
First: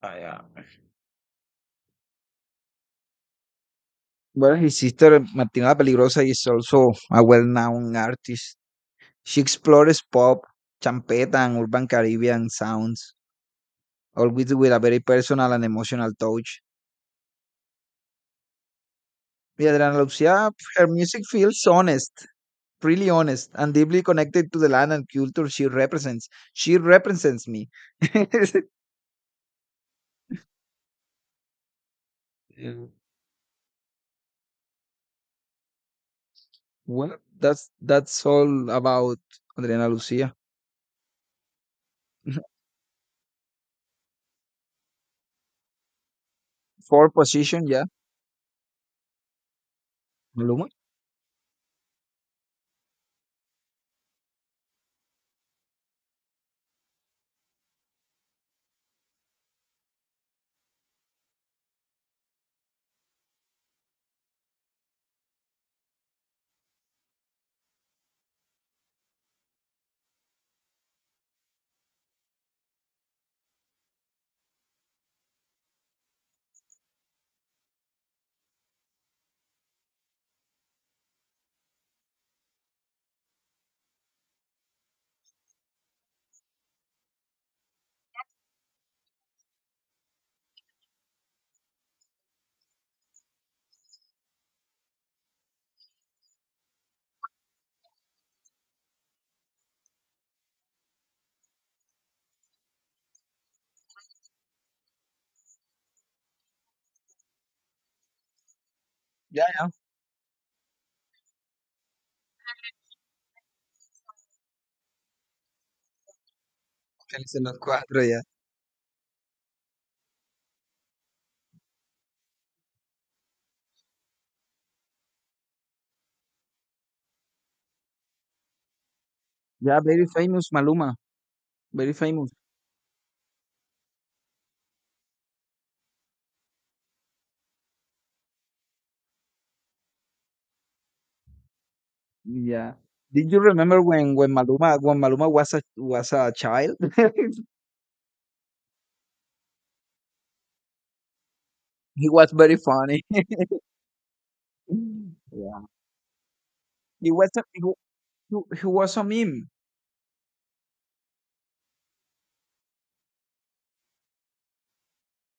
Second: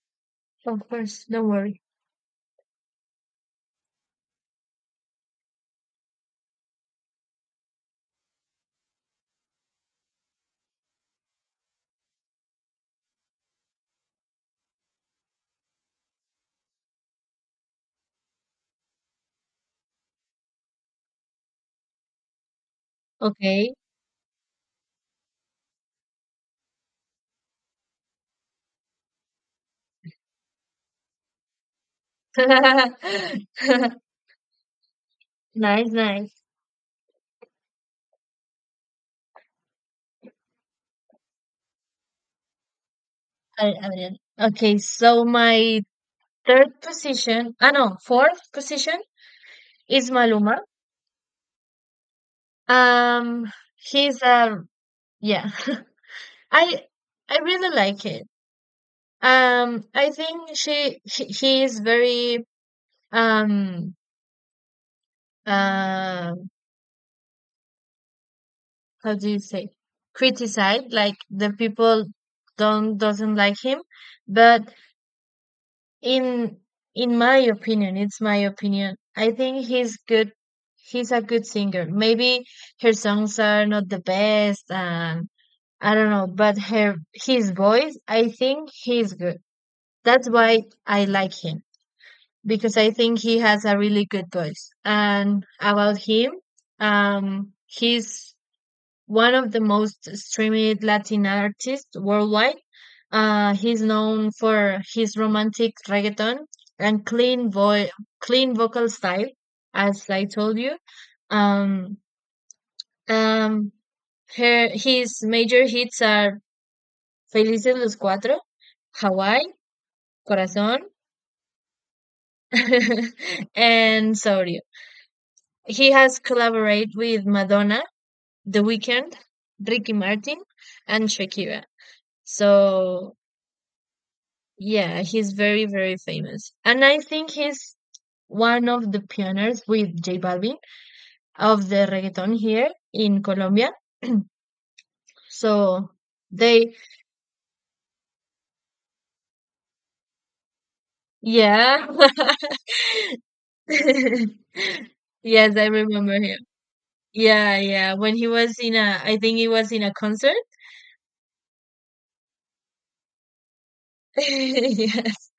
I am.
of course. Don't worry.
Well, his sister, Martina Peligrosa, is also a well-known artist. She explores pop, champeta, and urban Caribbean sounds, always with a very personal and emotional touch. Yadran Lucia, her music feels honest, really honest, and
Okay.
deeply connected to the land and culture she represents. She represents me. Yeah.
Nice, nice.
Well, that's that's all about Adriana Lucia.
I, I did. Okay, so my third
Four
position,
position,
ah
yeah.
no, fourth position is Maluma.
Maluma.
Um, he's um, yeah. I I really like it. Um, I think she he, he is very, um uh how do you say, criticized, like the people don't doesn't like him, but in in my opinion, it's my opinion I think he's good. He's a good singer, maybe her songs are not the best, and I don't know. But her his voice, I think he's good. That's why I like him, because I think he has a really good voice. And about him, um he's one of the most streamed Latin artists worldwide. Uh, he's known for his romantic reggaeton and clean vo- clean vocal style,
Yeah, yeah.
as I told you. Um, um, her, his major hits are
Feliz en los
Felices los
cuatro, yeah.
Cuatro, Hawaii, Corazón, and Sorry. He has collaborated with Madonna, The Weeknd,
Yeah,
Ricky
very
Martin,
famous Maluma,
and Shakira.
very famous.
So, yeah, he's very, very famous. And I think he's one of the pioneers with J Balvin of the reggaeton here
Yeah.
in
Did you
Colombia.
remember when when Maluma when Maluma was a
So,
was a
they,
child?
yeah.
He was very funny.
Yes,
Yeah.
I remember him.
He was a,
Yeah,
he,
yeah. When he
wa-
was
he
in
was
a,
a
I think
meme.
he was in a concert. Yes.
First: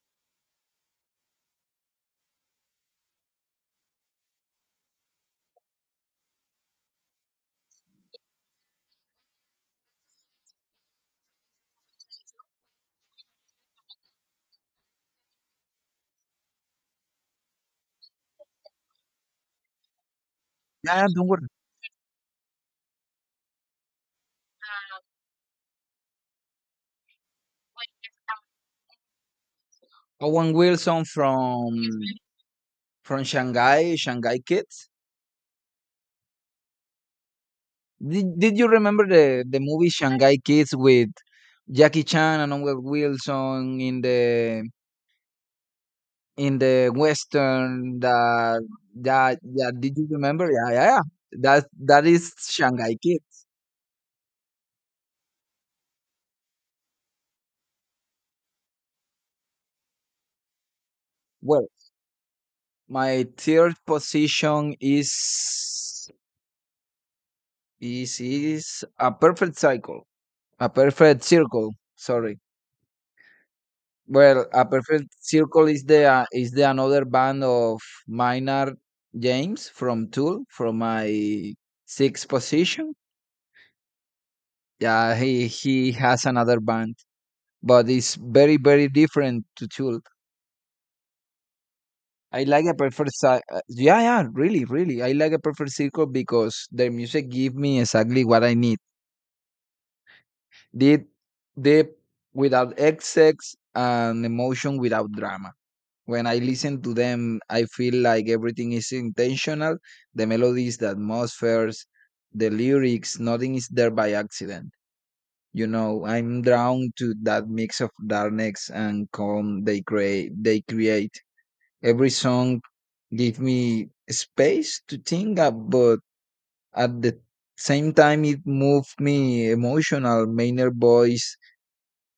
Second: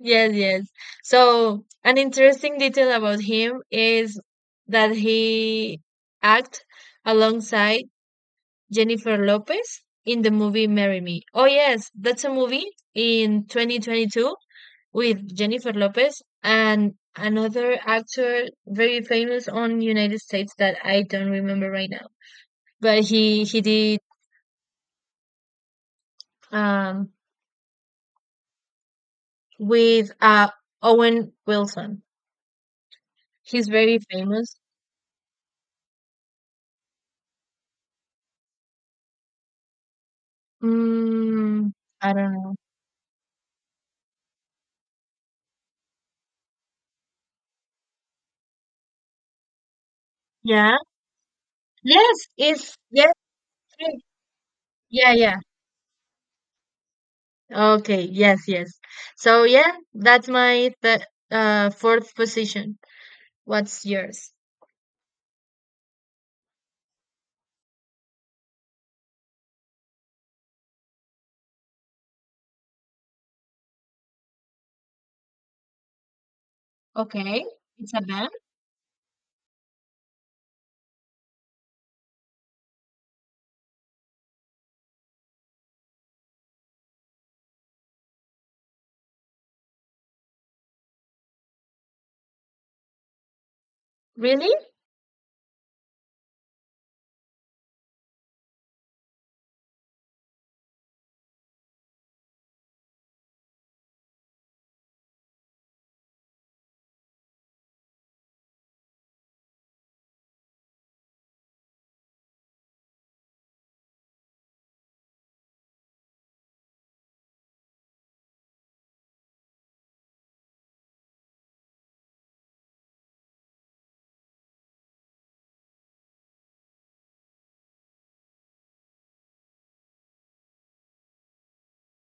Yes, yes. So, an interesting detail about him is that he act alongside Jennifer Lopez in the movie Marry Me. Oh yes, that's a movie in twenty twenty-two with Jennifer Lopez and another actor very famous on United States that I
Yeah, don't
don't
worry.
remember right now. But he he did um with uh
Owen Wilson
Owen
from
Wilson.
from
He's
Shanghai,
very
Shanghai
famous.
Kids. Did, did you remember the, the movie Shanghai Kids with
Mm,
Jackie
I don't
Chan and
know.
Owen Wilson in the in the western, that that, yeah, did you remember? Yeah,
Yeah.
yeah, yeah, that that
Yes,
is
it's
Shanghai
yes.
Kids.
Yes. Yeah, yeah. Okay, yes, yes. So, yeah, that's my th
Well,
uh fourth position.
my third
What's yours?
position is is is a perfect cycle a perfect circle, sorry. Well, a perfect circle is the uh, is the another band
Okay.
of
It's a band?
Minor James from Tool, from my sixth position. Yeah, he he has another band, but it's very, very different to Tool. I like a perfect circle. Yeah, yeah,
Really?
really, really. I like a perfect circle because their music give me exactly what I need. Deep, deep, without excess and emotion without drama. When I listen to them, I feel like everything is intentional. The melodies, the atmospheres, the lyrics, nothing is there by accident. You know, I'm drawn to that mix of darkness and calm they create. They create. Every song gave me space to think up, but at the same time, it moved me emotional. Mainer voice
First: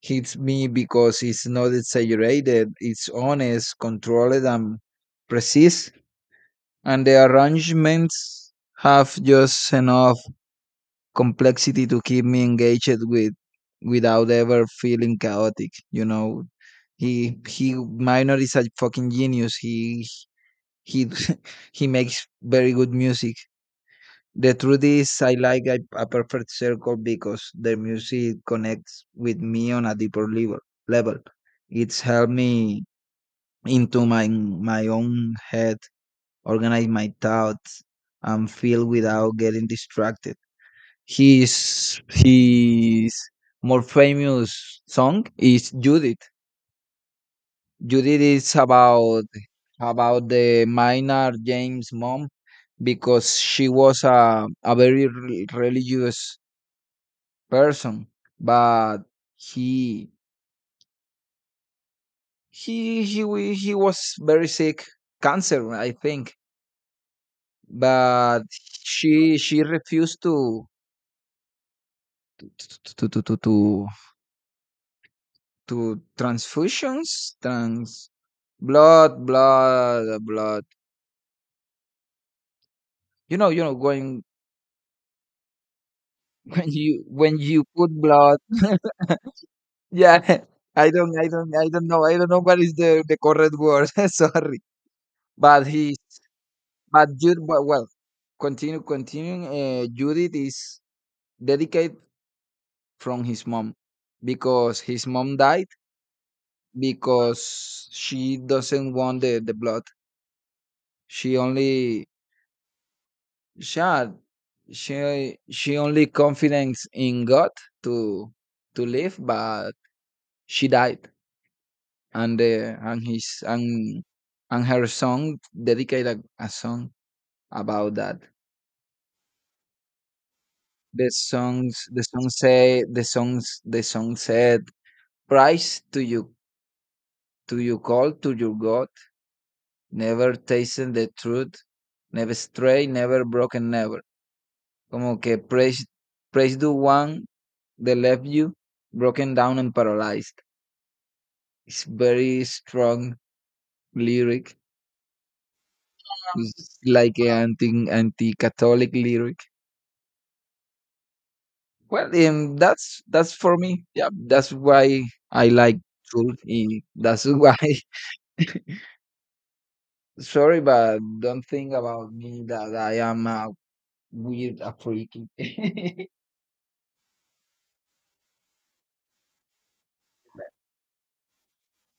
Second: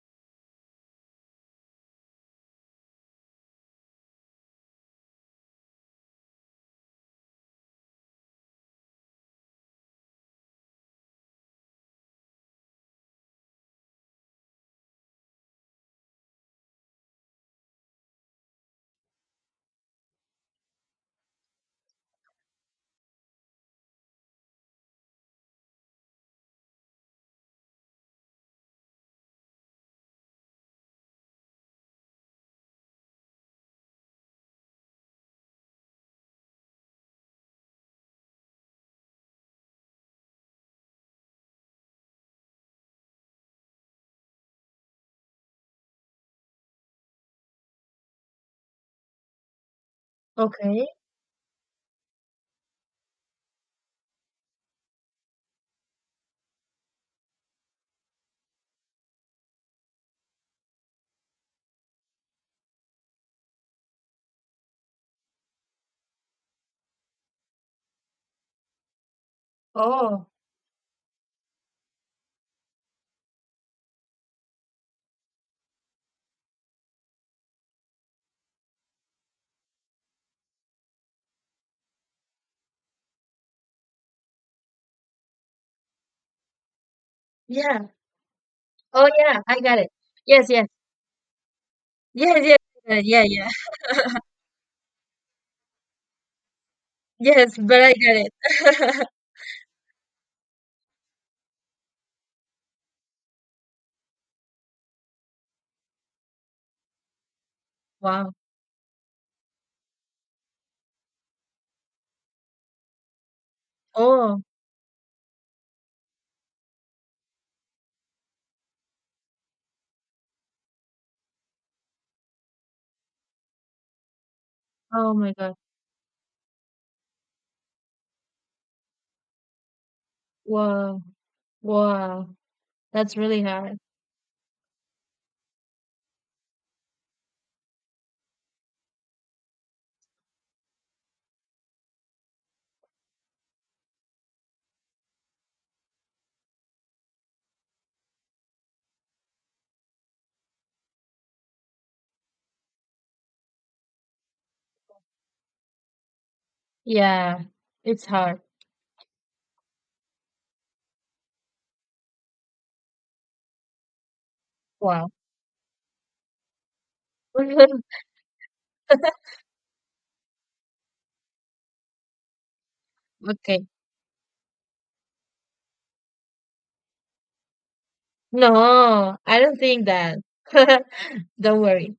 hits me because it's not exaggerated, it's honest, controlled, and precise. And the arrangements have just enough complexity to keep me engaged with, without ever feeling chaotic, you know. He he Minor is a fucking genius. He he he makes very good music. The truth is, I like a, a perfect circle because their music connects with me on a deeper level. Level, it's helped me into my my own head, organize my thoughts, and feel without getting distracted. His his more famous song is Judith. Judith is about about the
Okay.
Minor James mom, because she was a, a very re- religious person. But he he he wa- he was very sick. Cancer, I think. But she she refused
Oh.
to to to to to, to transfusions, trans blood blood blood you know you know going when you when you
Yeah.
put blood.
Oh yeah, I got it.
Yeah.
Yes, yes.
I don't I don't I don't know I don't
Yes,
know what
yes.
is
uh,
the the
Yeah, yeah.
correct word. Sorry. but he But Jude,
Yes,
well,
but
well,
I got
continue,
it.
continue. Uh, Judith is dedicated from his mom because his mom died because
Wow.
she doesn't want the, the blood. She only shot.
Oh,
She she only confidence in God to to live, but she died, and uh, and his and and her
oh my
song
God.
dedicated a, a song about that.
Wow.
The songs, the song
Wow.
say, the
That's really
songs,
hard.
the song said, Price to you, to you call to your God, never tasting the truth, never stray, never broken, never. Como que praise, praise the one that left you broken down and paralyzed. It's very strong lyric. It's like an
Yeah,
anti
it's
anti
hard.
Catholic lyric. Well, um, that's that's for me. Yeah, that's why
Wow.
I like truth. eh, That's why. Sorry, but don't think about me that I am a
Okay.
Weird African. Yeah,
No, I don't think that. Don't worry.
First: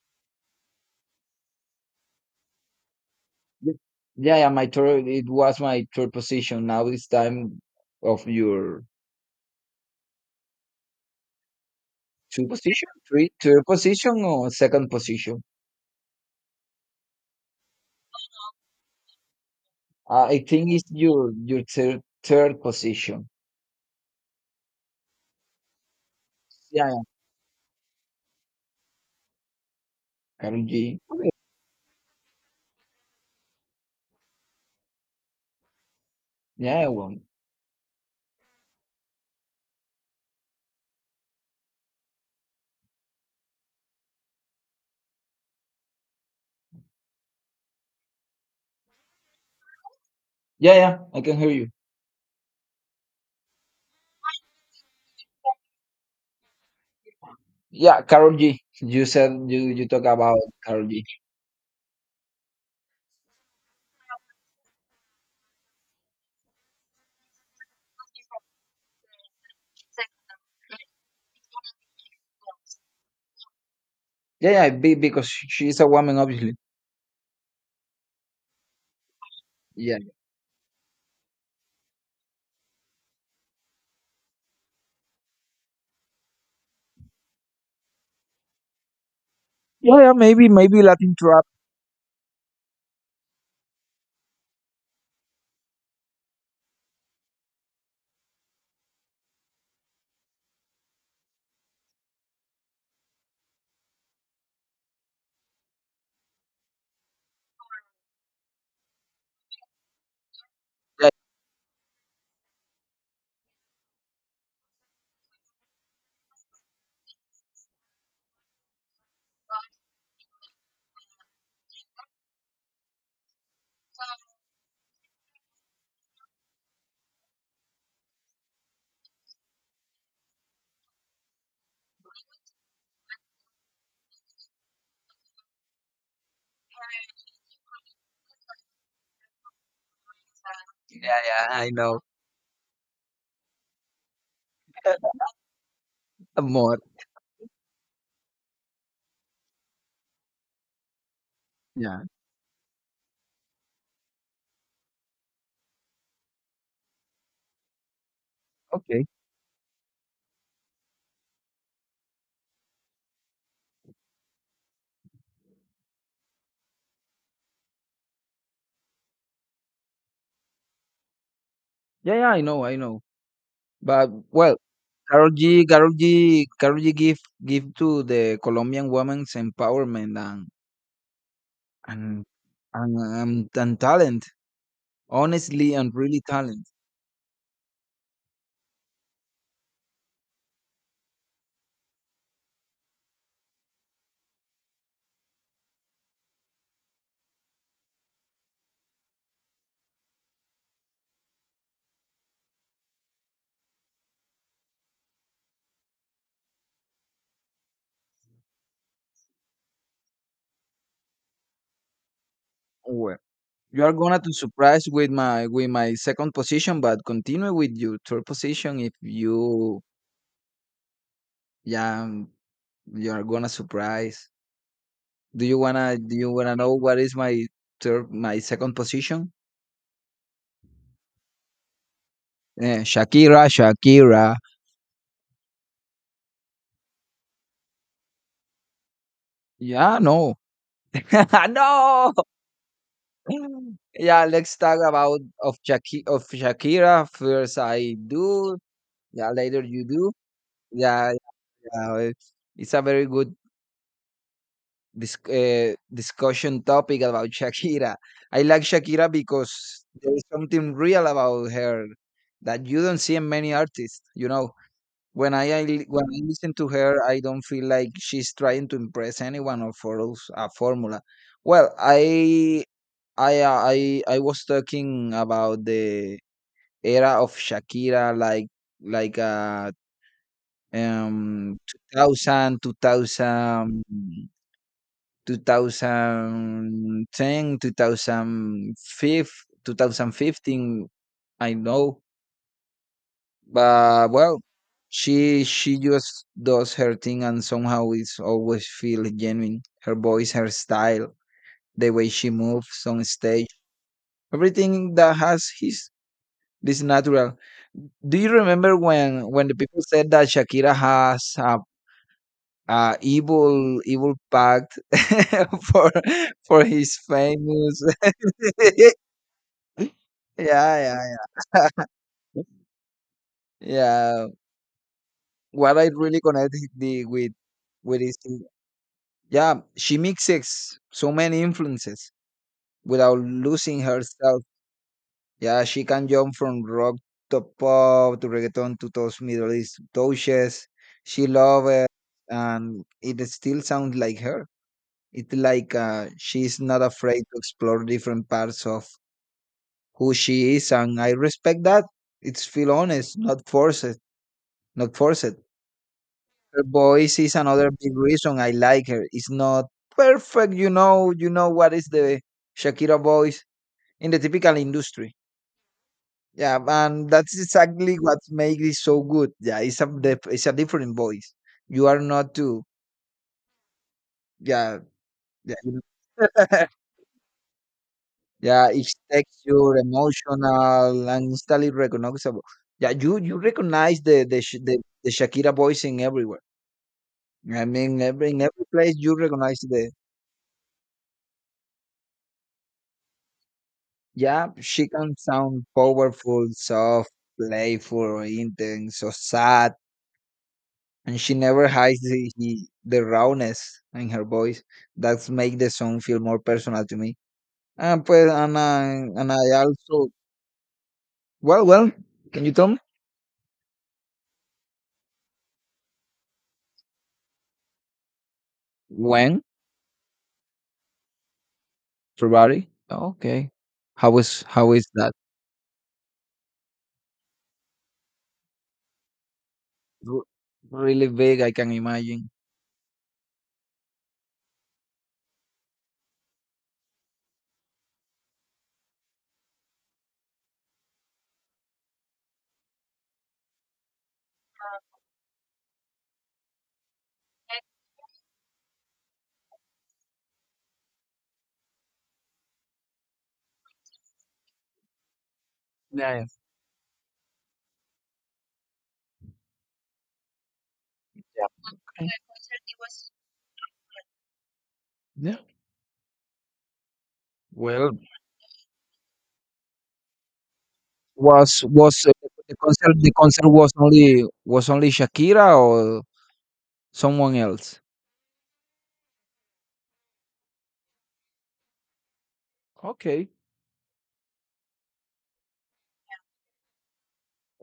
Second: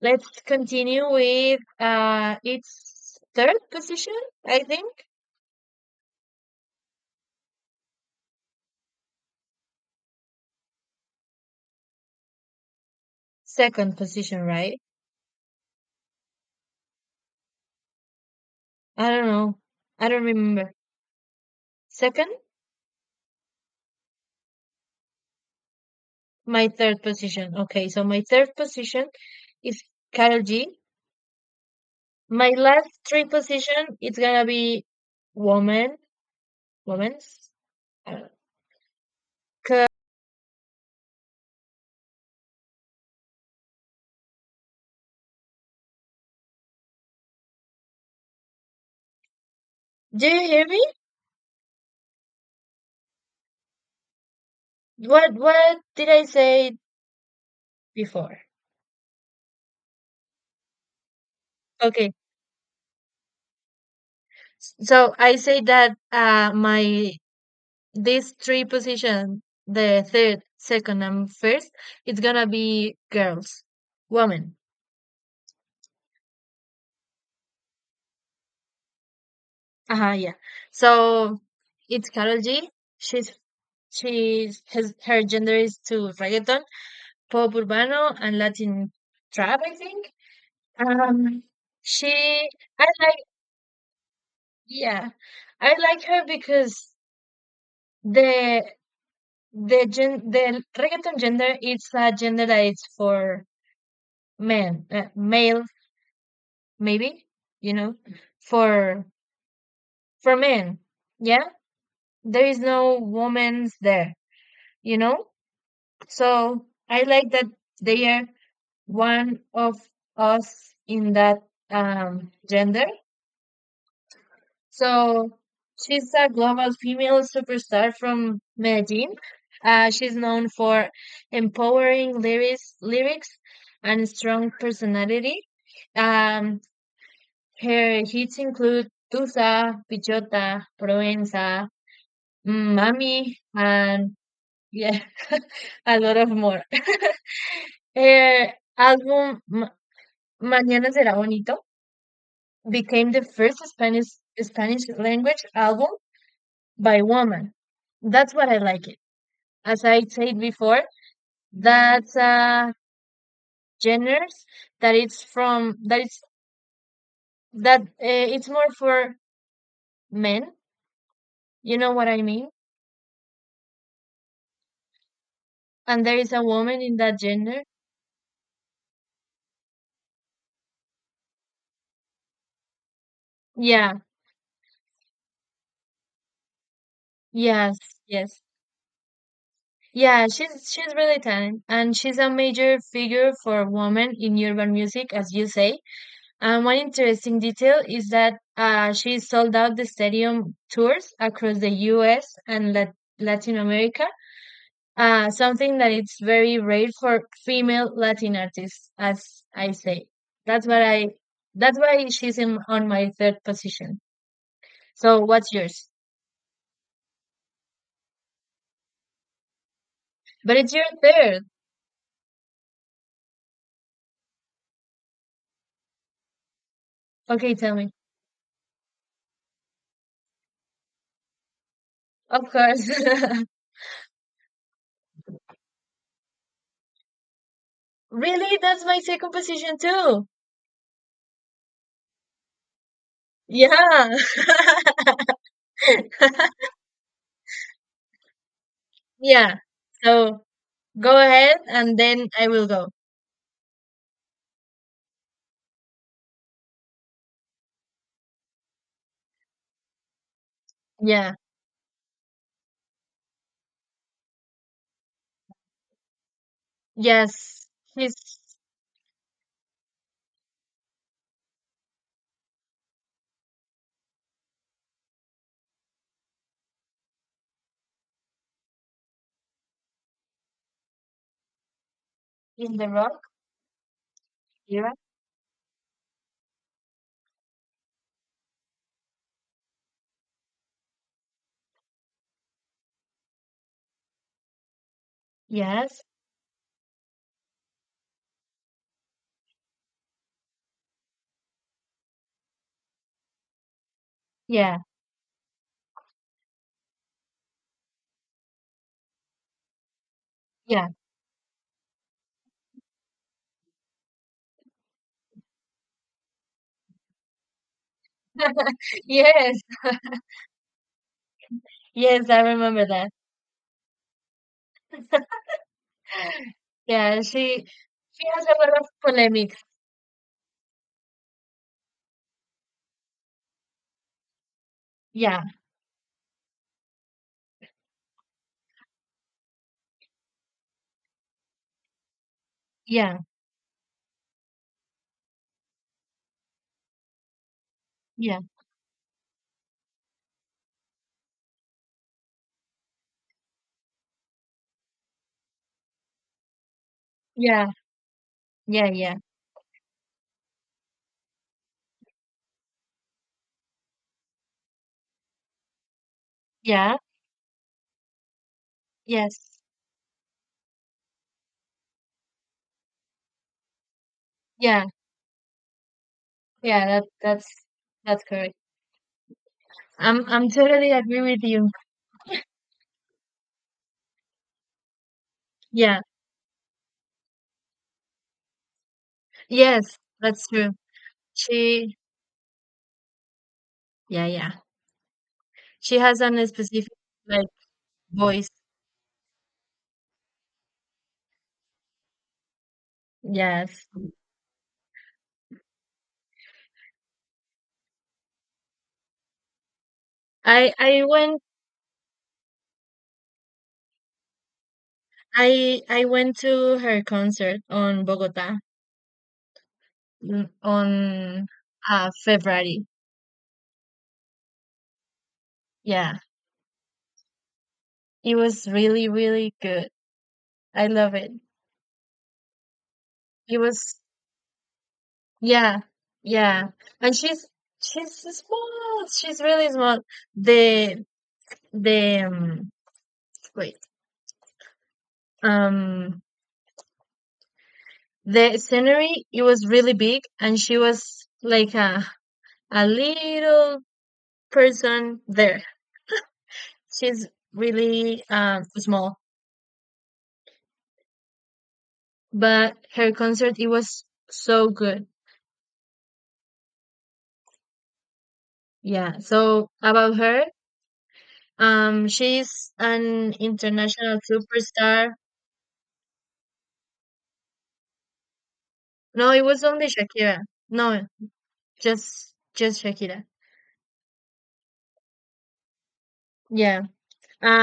Let's continue with uh its third position,
yeah,
I
my
think.
third. It was my third position. Now it's time of your two position, three, third
Second
position
position,
or
right?
second position.
I don't know. I don't
Uh, I think
remember.
it's your your third
Second,
third position.
my
Yeah, yeah.
third position. Okay, so my third position is Karol
Carol
G.
G.
My last three position it's gonna be woman,
Yeah, well,
women's. I don't know. Ca- Do you hear
yeah,
me?
yeah. I can hear you.
What what did I say
Yeah, Carol
before?
G. You said you you talk about Carol G.
Okay, so I say that uh my these three positions, the third, second, and first, it's gonna be girls,
Yeah,
women.
yeah. Be, because she's a woman, obviously. Yeah.
Uh-huh, yeah. So it's Karol G. She's she's his her gender is to reggaeton, pop urbano, and Latin trap, I
Yeah, yeah.
think.
Maybe maybe Latin trap.
Um, she I like, yeah, I like her because the the gen the reggaeton gender, it's a gender that is for men, uh, male, maybe, you know for for men.
Yeah,
Yeah, there is no women's there, you know so I like that they are one of us in that um gender. So she's a global female superstar from Medellin. Uh, she's known for empowering lyrics lyrics and strong personality um Her hits include Tusa, Pichota,
yeah, yeah,
Provenza,
I know.
mm, Mami, and yeah, a lot of more.
more.
Her album Ma- Mañana Será Bonito
Yeah.
became the first Spanish Spanish language album by woman. That's what I like it.
Okay.
As I said before, that's a genre that it's from, that it's, that, uh, it's more for men. You know what
Yeah,
I
yeah, I
mean?
know, I know. But well, Karol G, Karol
And there is a
G, Karol
woman
G
in that
give
gender.
give to the Colombian women's empowerment and and and, and, and
Yeah,
talent, honestly and really talent.
yes, yes. Yeah, she's she's really talented and she's a major figure for women in urban music, as you say. And one interesting detail is that, uh, she sold out the stadium tours across the U S and Lat Latin America, uh, something that it's very rare for female Latin artists, as I say. That's what I That's why she's in on
Oh,
my
well,
third
you are
position.
gonna to surprise with
So
my
what's
with
yours?
my second position, but continue with your third position if you
But it's your third.
yeah um, you are gonna surprise. Do you wanna do you wanna know what is my
Okay, tell me.
third my second position?
Of
Eh,
course.
Shakira, Shakira.
Really? That's my second position
Yeah,
too.
no. No!
Yeah.
Yeah, let's talk about of Shaki of Shakira. First I do. Yeah,
Yeah.
later you do.
So
Yeah,
go ahead
yeah.
and
eh,
then I will
It's a
go.
very good dis uh, discussion topic about Shakira. I like Shakira because there is something real
Yeah.
about her that you don't see in many artists. You know, when I, I li- when I listen to her, I don't feel
Yes.
like
He's
she's trying to impress anyone or follows a formula. Well, I I uh, I I was talking about the era of Shakira, like like uh um two thousand,
in the rock era.
two thousand fifteen. I know, but well, she she
Yes.
just does her thing, and somehow it's always feel genuine. Her voice, her style, the way she moves on stage,
Yeah.
everything that has his this is natural. Do you remember when when the people said that Shakira
Yeah.
has a, a evil evil pact for for his famous?
Yes.
yeah, yeah,
Yes, I remember that.
yeah. What I really connect the
Yeah,
with
she
with is
she has a lot of polemics.
yeah, she mixes so many influences without losing herself.
Yeah.
Yeah, she can jump from rock to pop to reggaeton to those Middle East touches. She love it, and it
Yeah.
still sounds like her. It's like uh, she's not afraid to explore different
Yeah.
parts of who she is, and I respect that. It's feel honest, not forced, not forced. Her voice is
Yeah.
another big reason I like
Yeah.
her.
Yeah.
It's not perfect, you know. You know what is the Shakira voice in the typical industry. Yeah,
Yeah.
and that's exactly what makes it so good. Yeah,
Yes.
it's a dif- it's a different voice. You are not too. Yeah,
Yeah.
yeah, you know.
Yeah, that that's that's correct.
Yeah. It's texture,
I'm I'm totally
emotional,
agree
and
with
instantly
you.
recognizable. Yeah, you you recognize the the Sh- the, the Shakira voice in
Yeah.
everywhere. I mean, every in every place you recognize the.
Yes, that's true. She Yeah,
Yeah,
yeah.
she can sound
She has
powerful,
an specific,
soft,
like,
playful,
voice.
intense, or sad, and she never hides the, he, the rawness
Yes.
in her voice that's make the song feel more personal to me and pues and I, and I also
I I went
well well can you tell me
I I went to her concert on Bogota,
when?
mm, on uh
February,
February.
okay. How is how is that?
Yeah. It was really, really good.
R-
I
really
love it.
big, I can imagine.
It was, yeah, yeah. And she's she's small. She's really small. The the um, wait. Um The scenery, it was really big, and she was like a a little person there.
Yeah,
She's really um small,
yeah, okay.
but her concert, it was so good.
Yeah. Well,
Yeah. So about her,
was was
um,
uh, the
she's
concert the
an
concert was
international
only was only
superstar.
Shakira or someone else?
No, it was only Shakira. No, just just Shakira.
Okay.
Yeah.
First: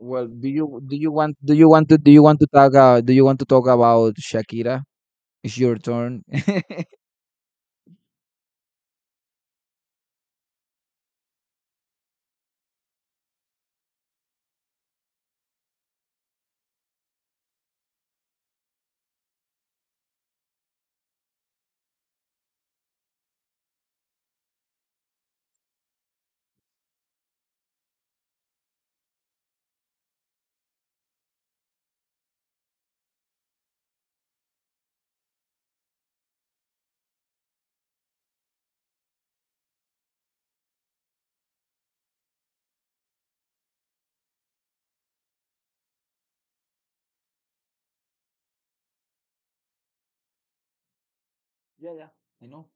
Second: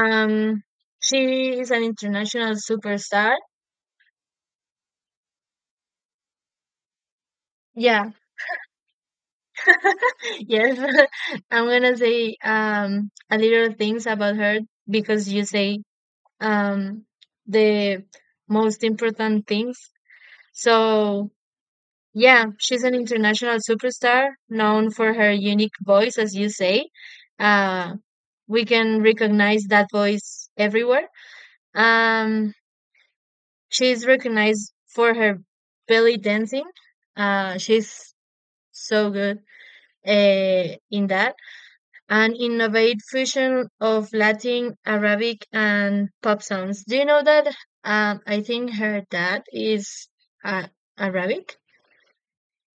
Well, do you do you want do
she
you
is an
want to do you want to
international
talk uh, do you
superstar.
want to talk about Shakira? It's your turn.
Yeah, Yes, I'm gonna say um a little things about her because you say um the most important things. So, yeah, she's an international superstar known for her unique voice, as you say. Uh, we can recognize that voice everywhere. Um, she's recognized for her belly dancing. Uh, she's so good, uh, in that, an innovative fusion of Latin, Arabic, and pop songs. Do you know that? Um, I think her dad is, uh, Arabic.
Yeah, yeah, I know.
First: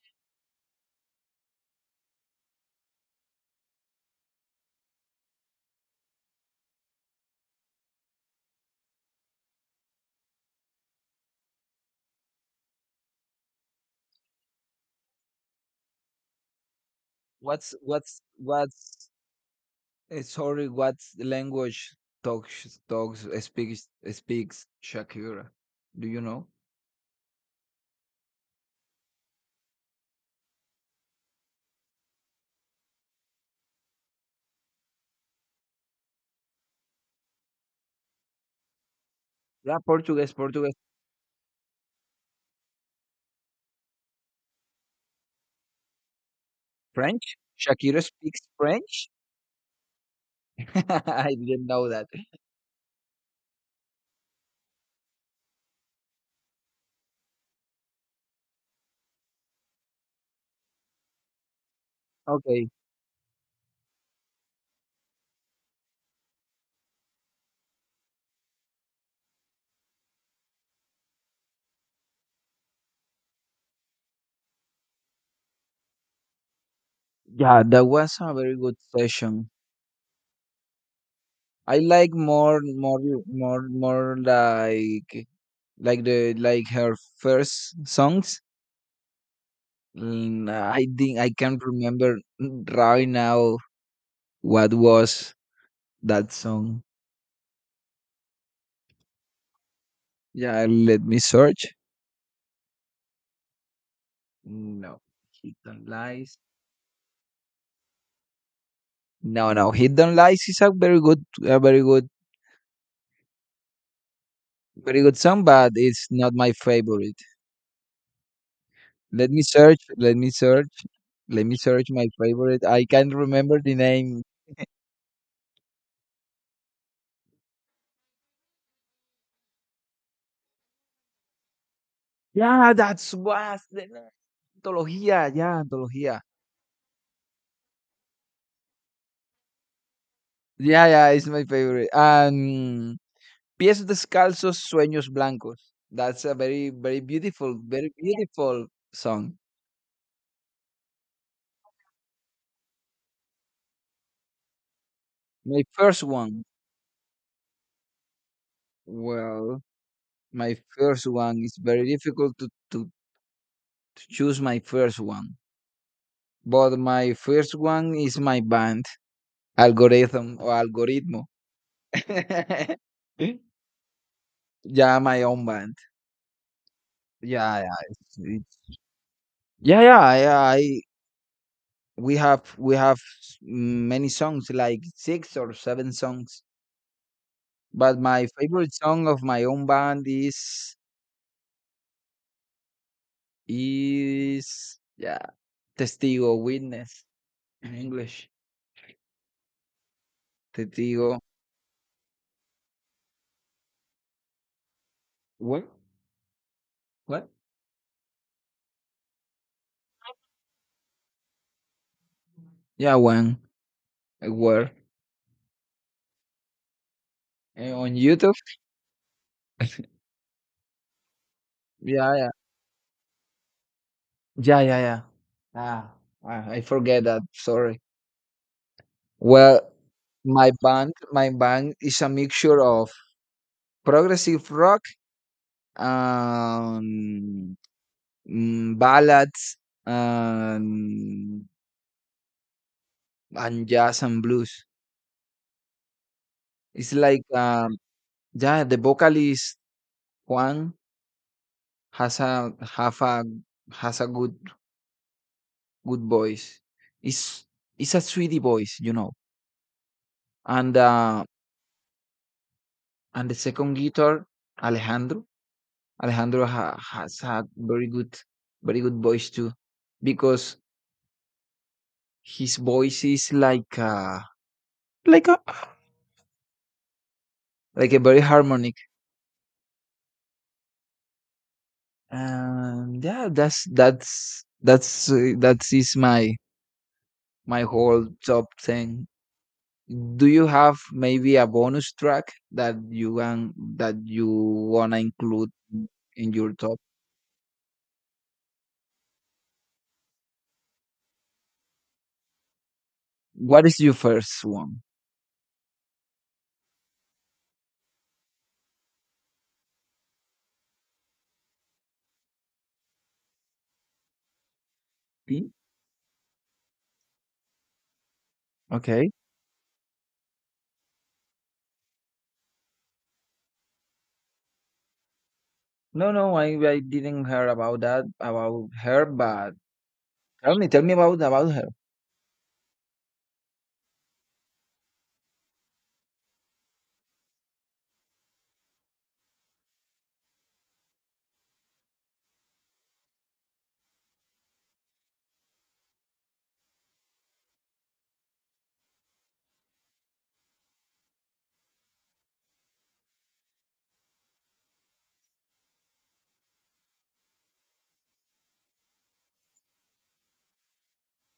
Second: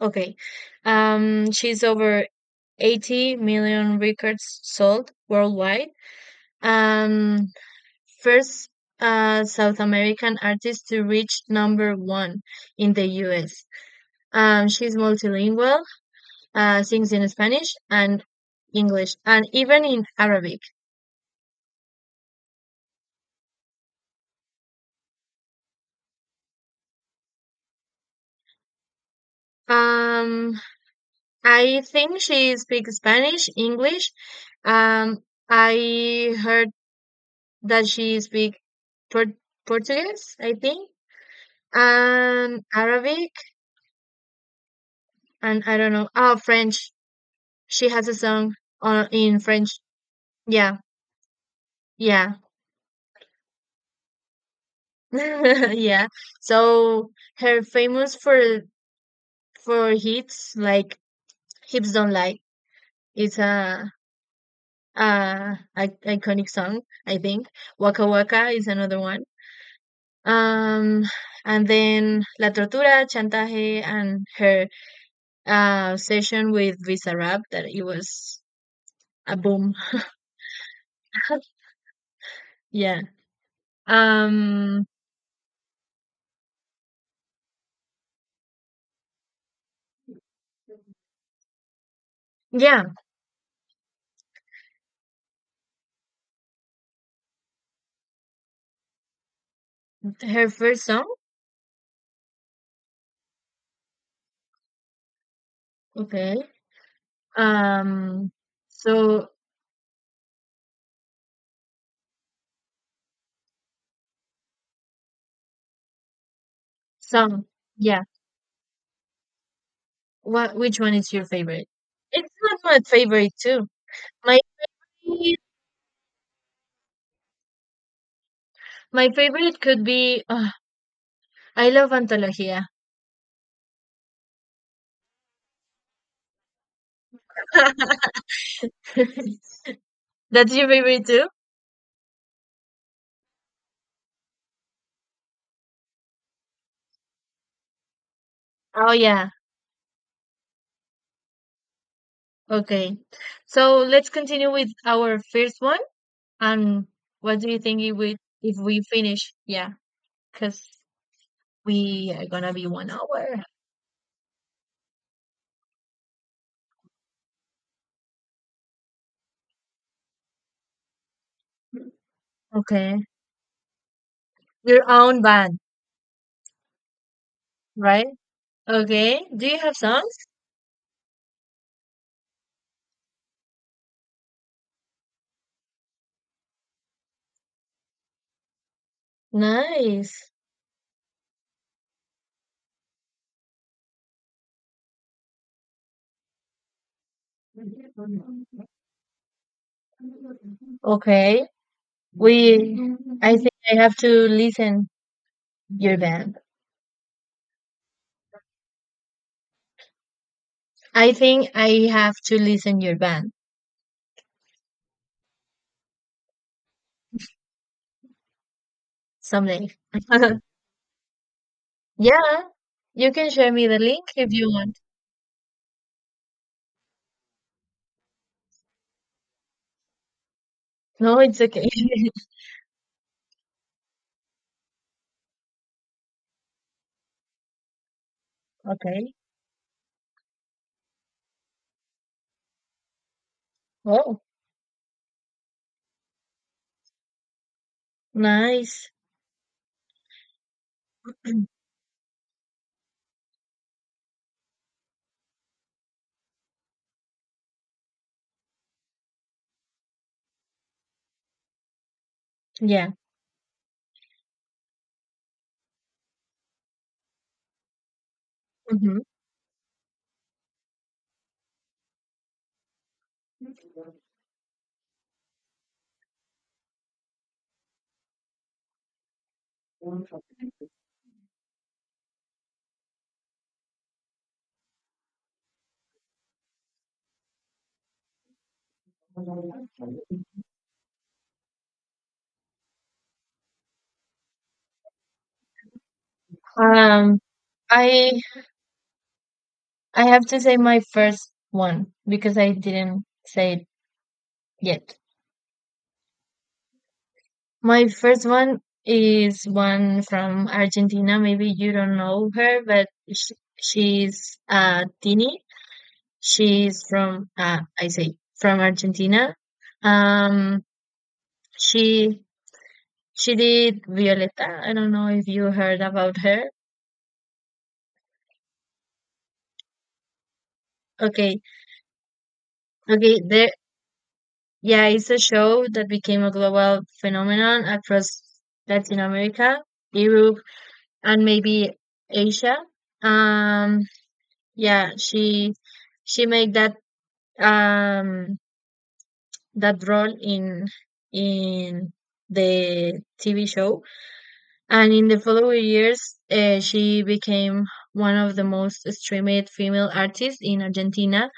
Okay. Um, she's over eighty million records sold worldwide and first, uh, South American artist to reach number one in the U S. Um, she's multilingual, uh, sings in
what's
Spanish
what's
and
what's
English, and even in
eh,
Arabic.
sorry what language talks talks speaks speaks Shakira? Do you know?
Um, I think she speaks Spanish, English. Um, I heard that she speaks Port
Yeah, Portuguese,
Portuguese, I
Portuguese,
think, and Arabic, and I don't know. Oh, French.
French.
She
Shakira
has a
speaks
song
French.
on in French. Yeah,
I didn't know that.
yeah, yeah. So her famous for for hits like "Hips Don't Lie."
Okay,
It's a, a, a iconic song, I think. "Waka Waka" is another one. Um, and then La Tortura, Chantaje, and her, uh, session with Visa Rap,
yeah,
that it
that was a
was
very good
a
session.
boom.
I like more more
Yeah.
more more
Um,
like like the like her first songs, and I think I can't remember
yeah,
right now what was that song.
Her
Yeah,
first
let
song.
me search. No, he don't
Okay.
lies.
Um, so
No no he don't lies is a very good a very good very good song, but it's not my favorite.
song. Yeah.
let me search let me
What,
search
which one is your
Let me
favorite?
search my
It's not
favorite.
my
I can't
favorite
remember
too.
the name.
My my favorite could be, oh, I love Antología.
Yeah, that's was the name. Antología, yeah, antología.
That's your
Yeah,
favorite
yeah, it's
too?
my favorite. And Pies Descalzos, Sueños Blancos. That's a very, very beautiful, very beautiful
Oh yeah.
song.
Okay. So let's continue with our first
My
one.
first one.
And what do you think if we if we finish?
Well,
Yeah,
my
because
first one is very
we are
difficult to,
gonna be
to,
one hour.
to choose my first one. But my first one is my band, Algorithm or Algoritmo.
Okay. Your
Yeah,
own
my own
band,
band. Yeah, yeah.
right?
It's, it's,
Okay. Do you have
yeah, yeah,
songs?
yeah. I we have we have many songs, like six or seven songs, but my favorite song of my own band
Nice.
is is yeah, testigo, witness in english, testigo.
Okay. We I think I have to listen
What?
your band.
What?
I think I have to listen
Yeah,
your band
one a word. Eh, on youtube.
someday.
yeah yeah
Yeah. You can share me the link if you
yeah yeah
want.
yeah ah i I forget that, sorry. Well, my band
No,
my
it's okay.
band is a mixture of progressive rock and, mm,
Okay.
ballads, and and jazz
Oh,
and blues. It's like um, yeah, the
nice.
vocalist Juan has a have a has a good good voice. It's it's a sweetie voice, you know. And uh,
Yeah.
and the second guitar Alejandro, Alejandro ha, has a very good very good
hmm
voice too, because his voice is like uh, like a like a very harmonic. Um, yeah, that's that's that's uh, that is my my whole top thing. Do you have maybe a bonus track that you want that you wanna include in your top?
Um, I I have to say my first one because I didn't say
What
it
is your first one?
yet. My first one is one from Argentina. Maybe you don't know her, but sh she's uh Tini.
Pink?
She's from uh I say from
Okay.
Argentina. Um, she She did Violeta. I don't know if you heard
No,
about
no,
her.
I I didn't hear about that about her, but tell me, tell me about
Okay,
about her.
okay, there. Yeah, it's a show that became a global phenomenon across Latin America, Europe, and maybe Asia. Um, yeah, she she made that, um that role in in the T V show, and in the following years, uh, she became one of the most streamed female artists in Argentina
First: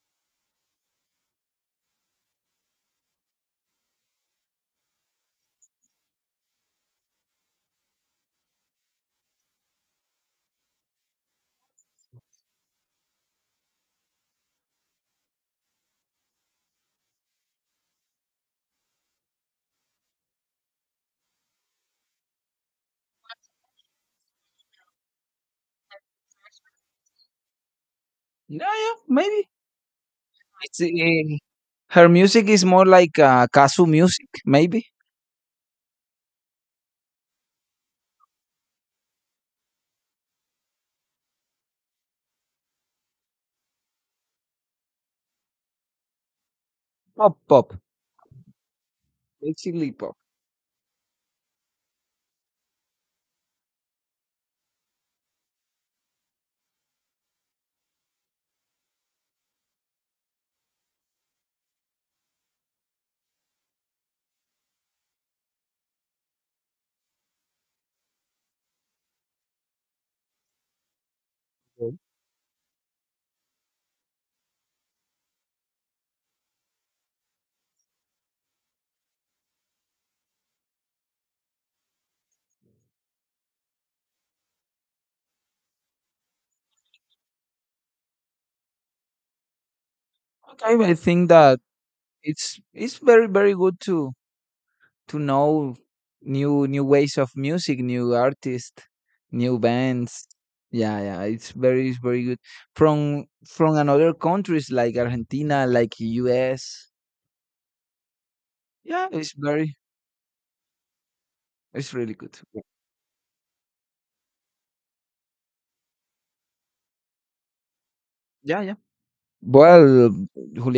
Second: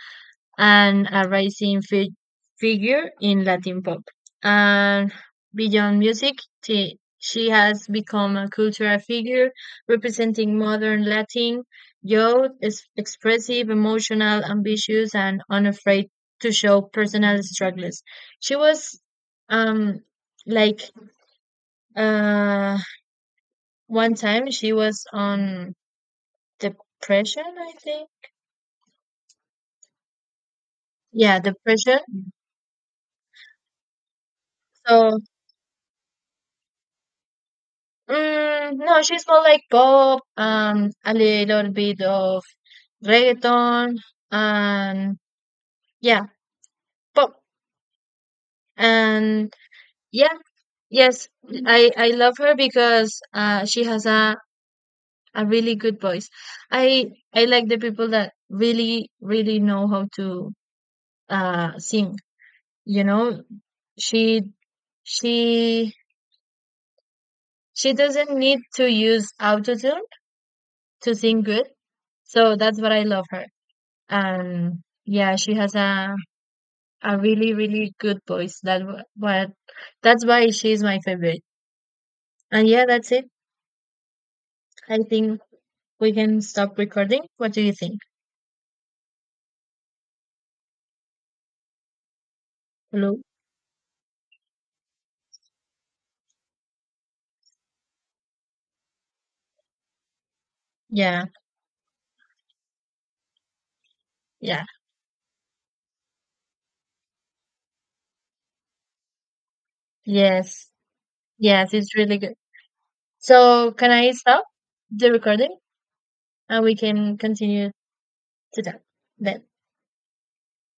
and a rising fi- figure in Latin pop. And beyond music, she, she has become a cultural figure representing modern Latin youth, is expressive, emotional, ambitious, and unafraid to show personal struggles. She was, um like, uh one time she was on depression, I think.
Yeah, yeah, maybe. It's uh,
Yeah, depression.
her music is more like uh, casu music, maybe.
So, Mm, no, she's more like pop and a little bit of reggaeton, and, yeah,
Pop,
pop,
pop,
and,
basically pop.
yeah, yes, I I love her because uh she has a a really good voice. I I like the people that really, really know how to uh sing. You know, she she she doesn't need to use autotune to sing good. So that's what I love her. And, yeah, she has a a really, really good voice that, wh- what that's why she's my favorite. And, yeah, that's it, I think. We can stop recording. What do you think?
Okay, I think that it's it's
Hello.
very very good to to know new new ways of music, new artists, new bands. Yeah, yeah,
Yeah,
it's very it's very good from from another
yeah.
countries, like Argentina, like U S. Yeah, it's very,
Yes, yes,
it's
it's
really
really good.
good.
So can I stop the recording and we can continue
Yeah,
to
yeah.
talk then?
Well, Julian.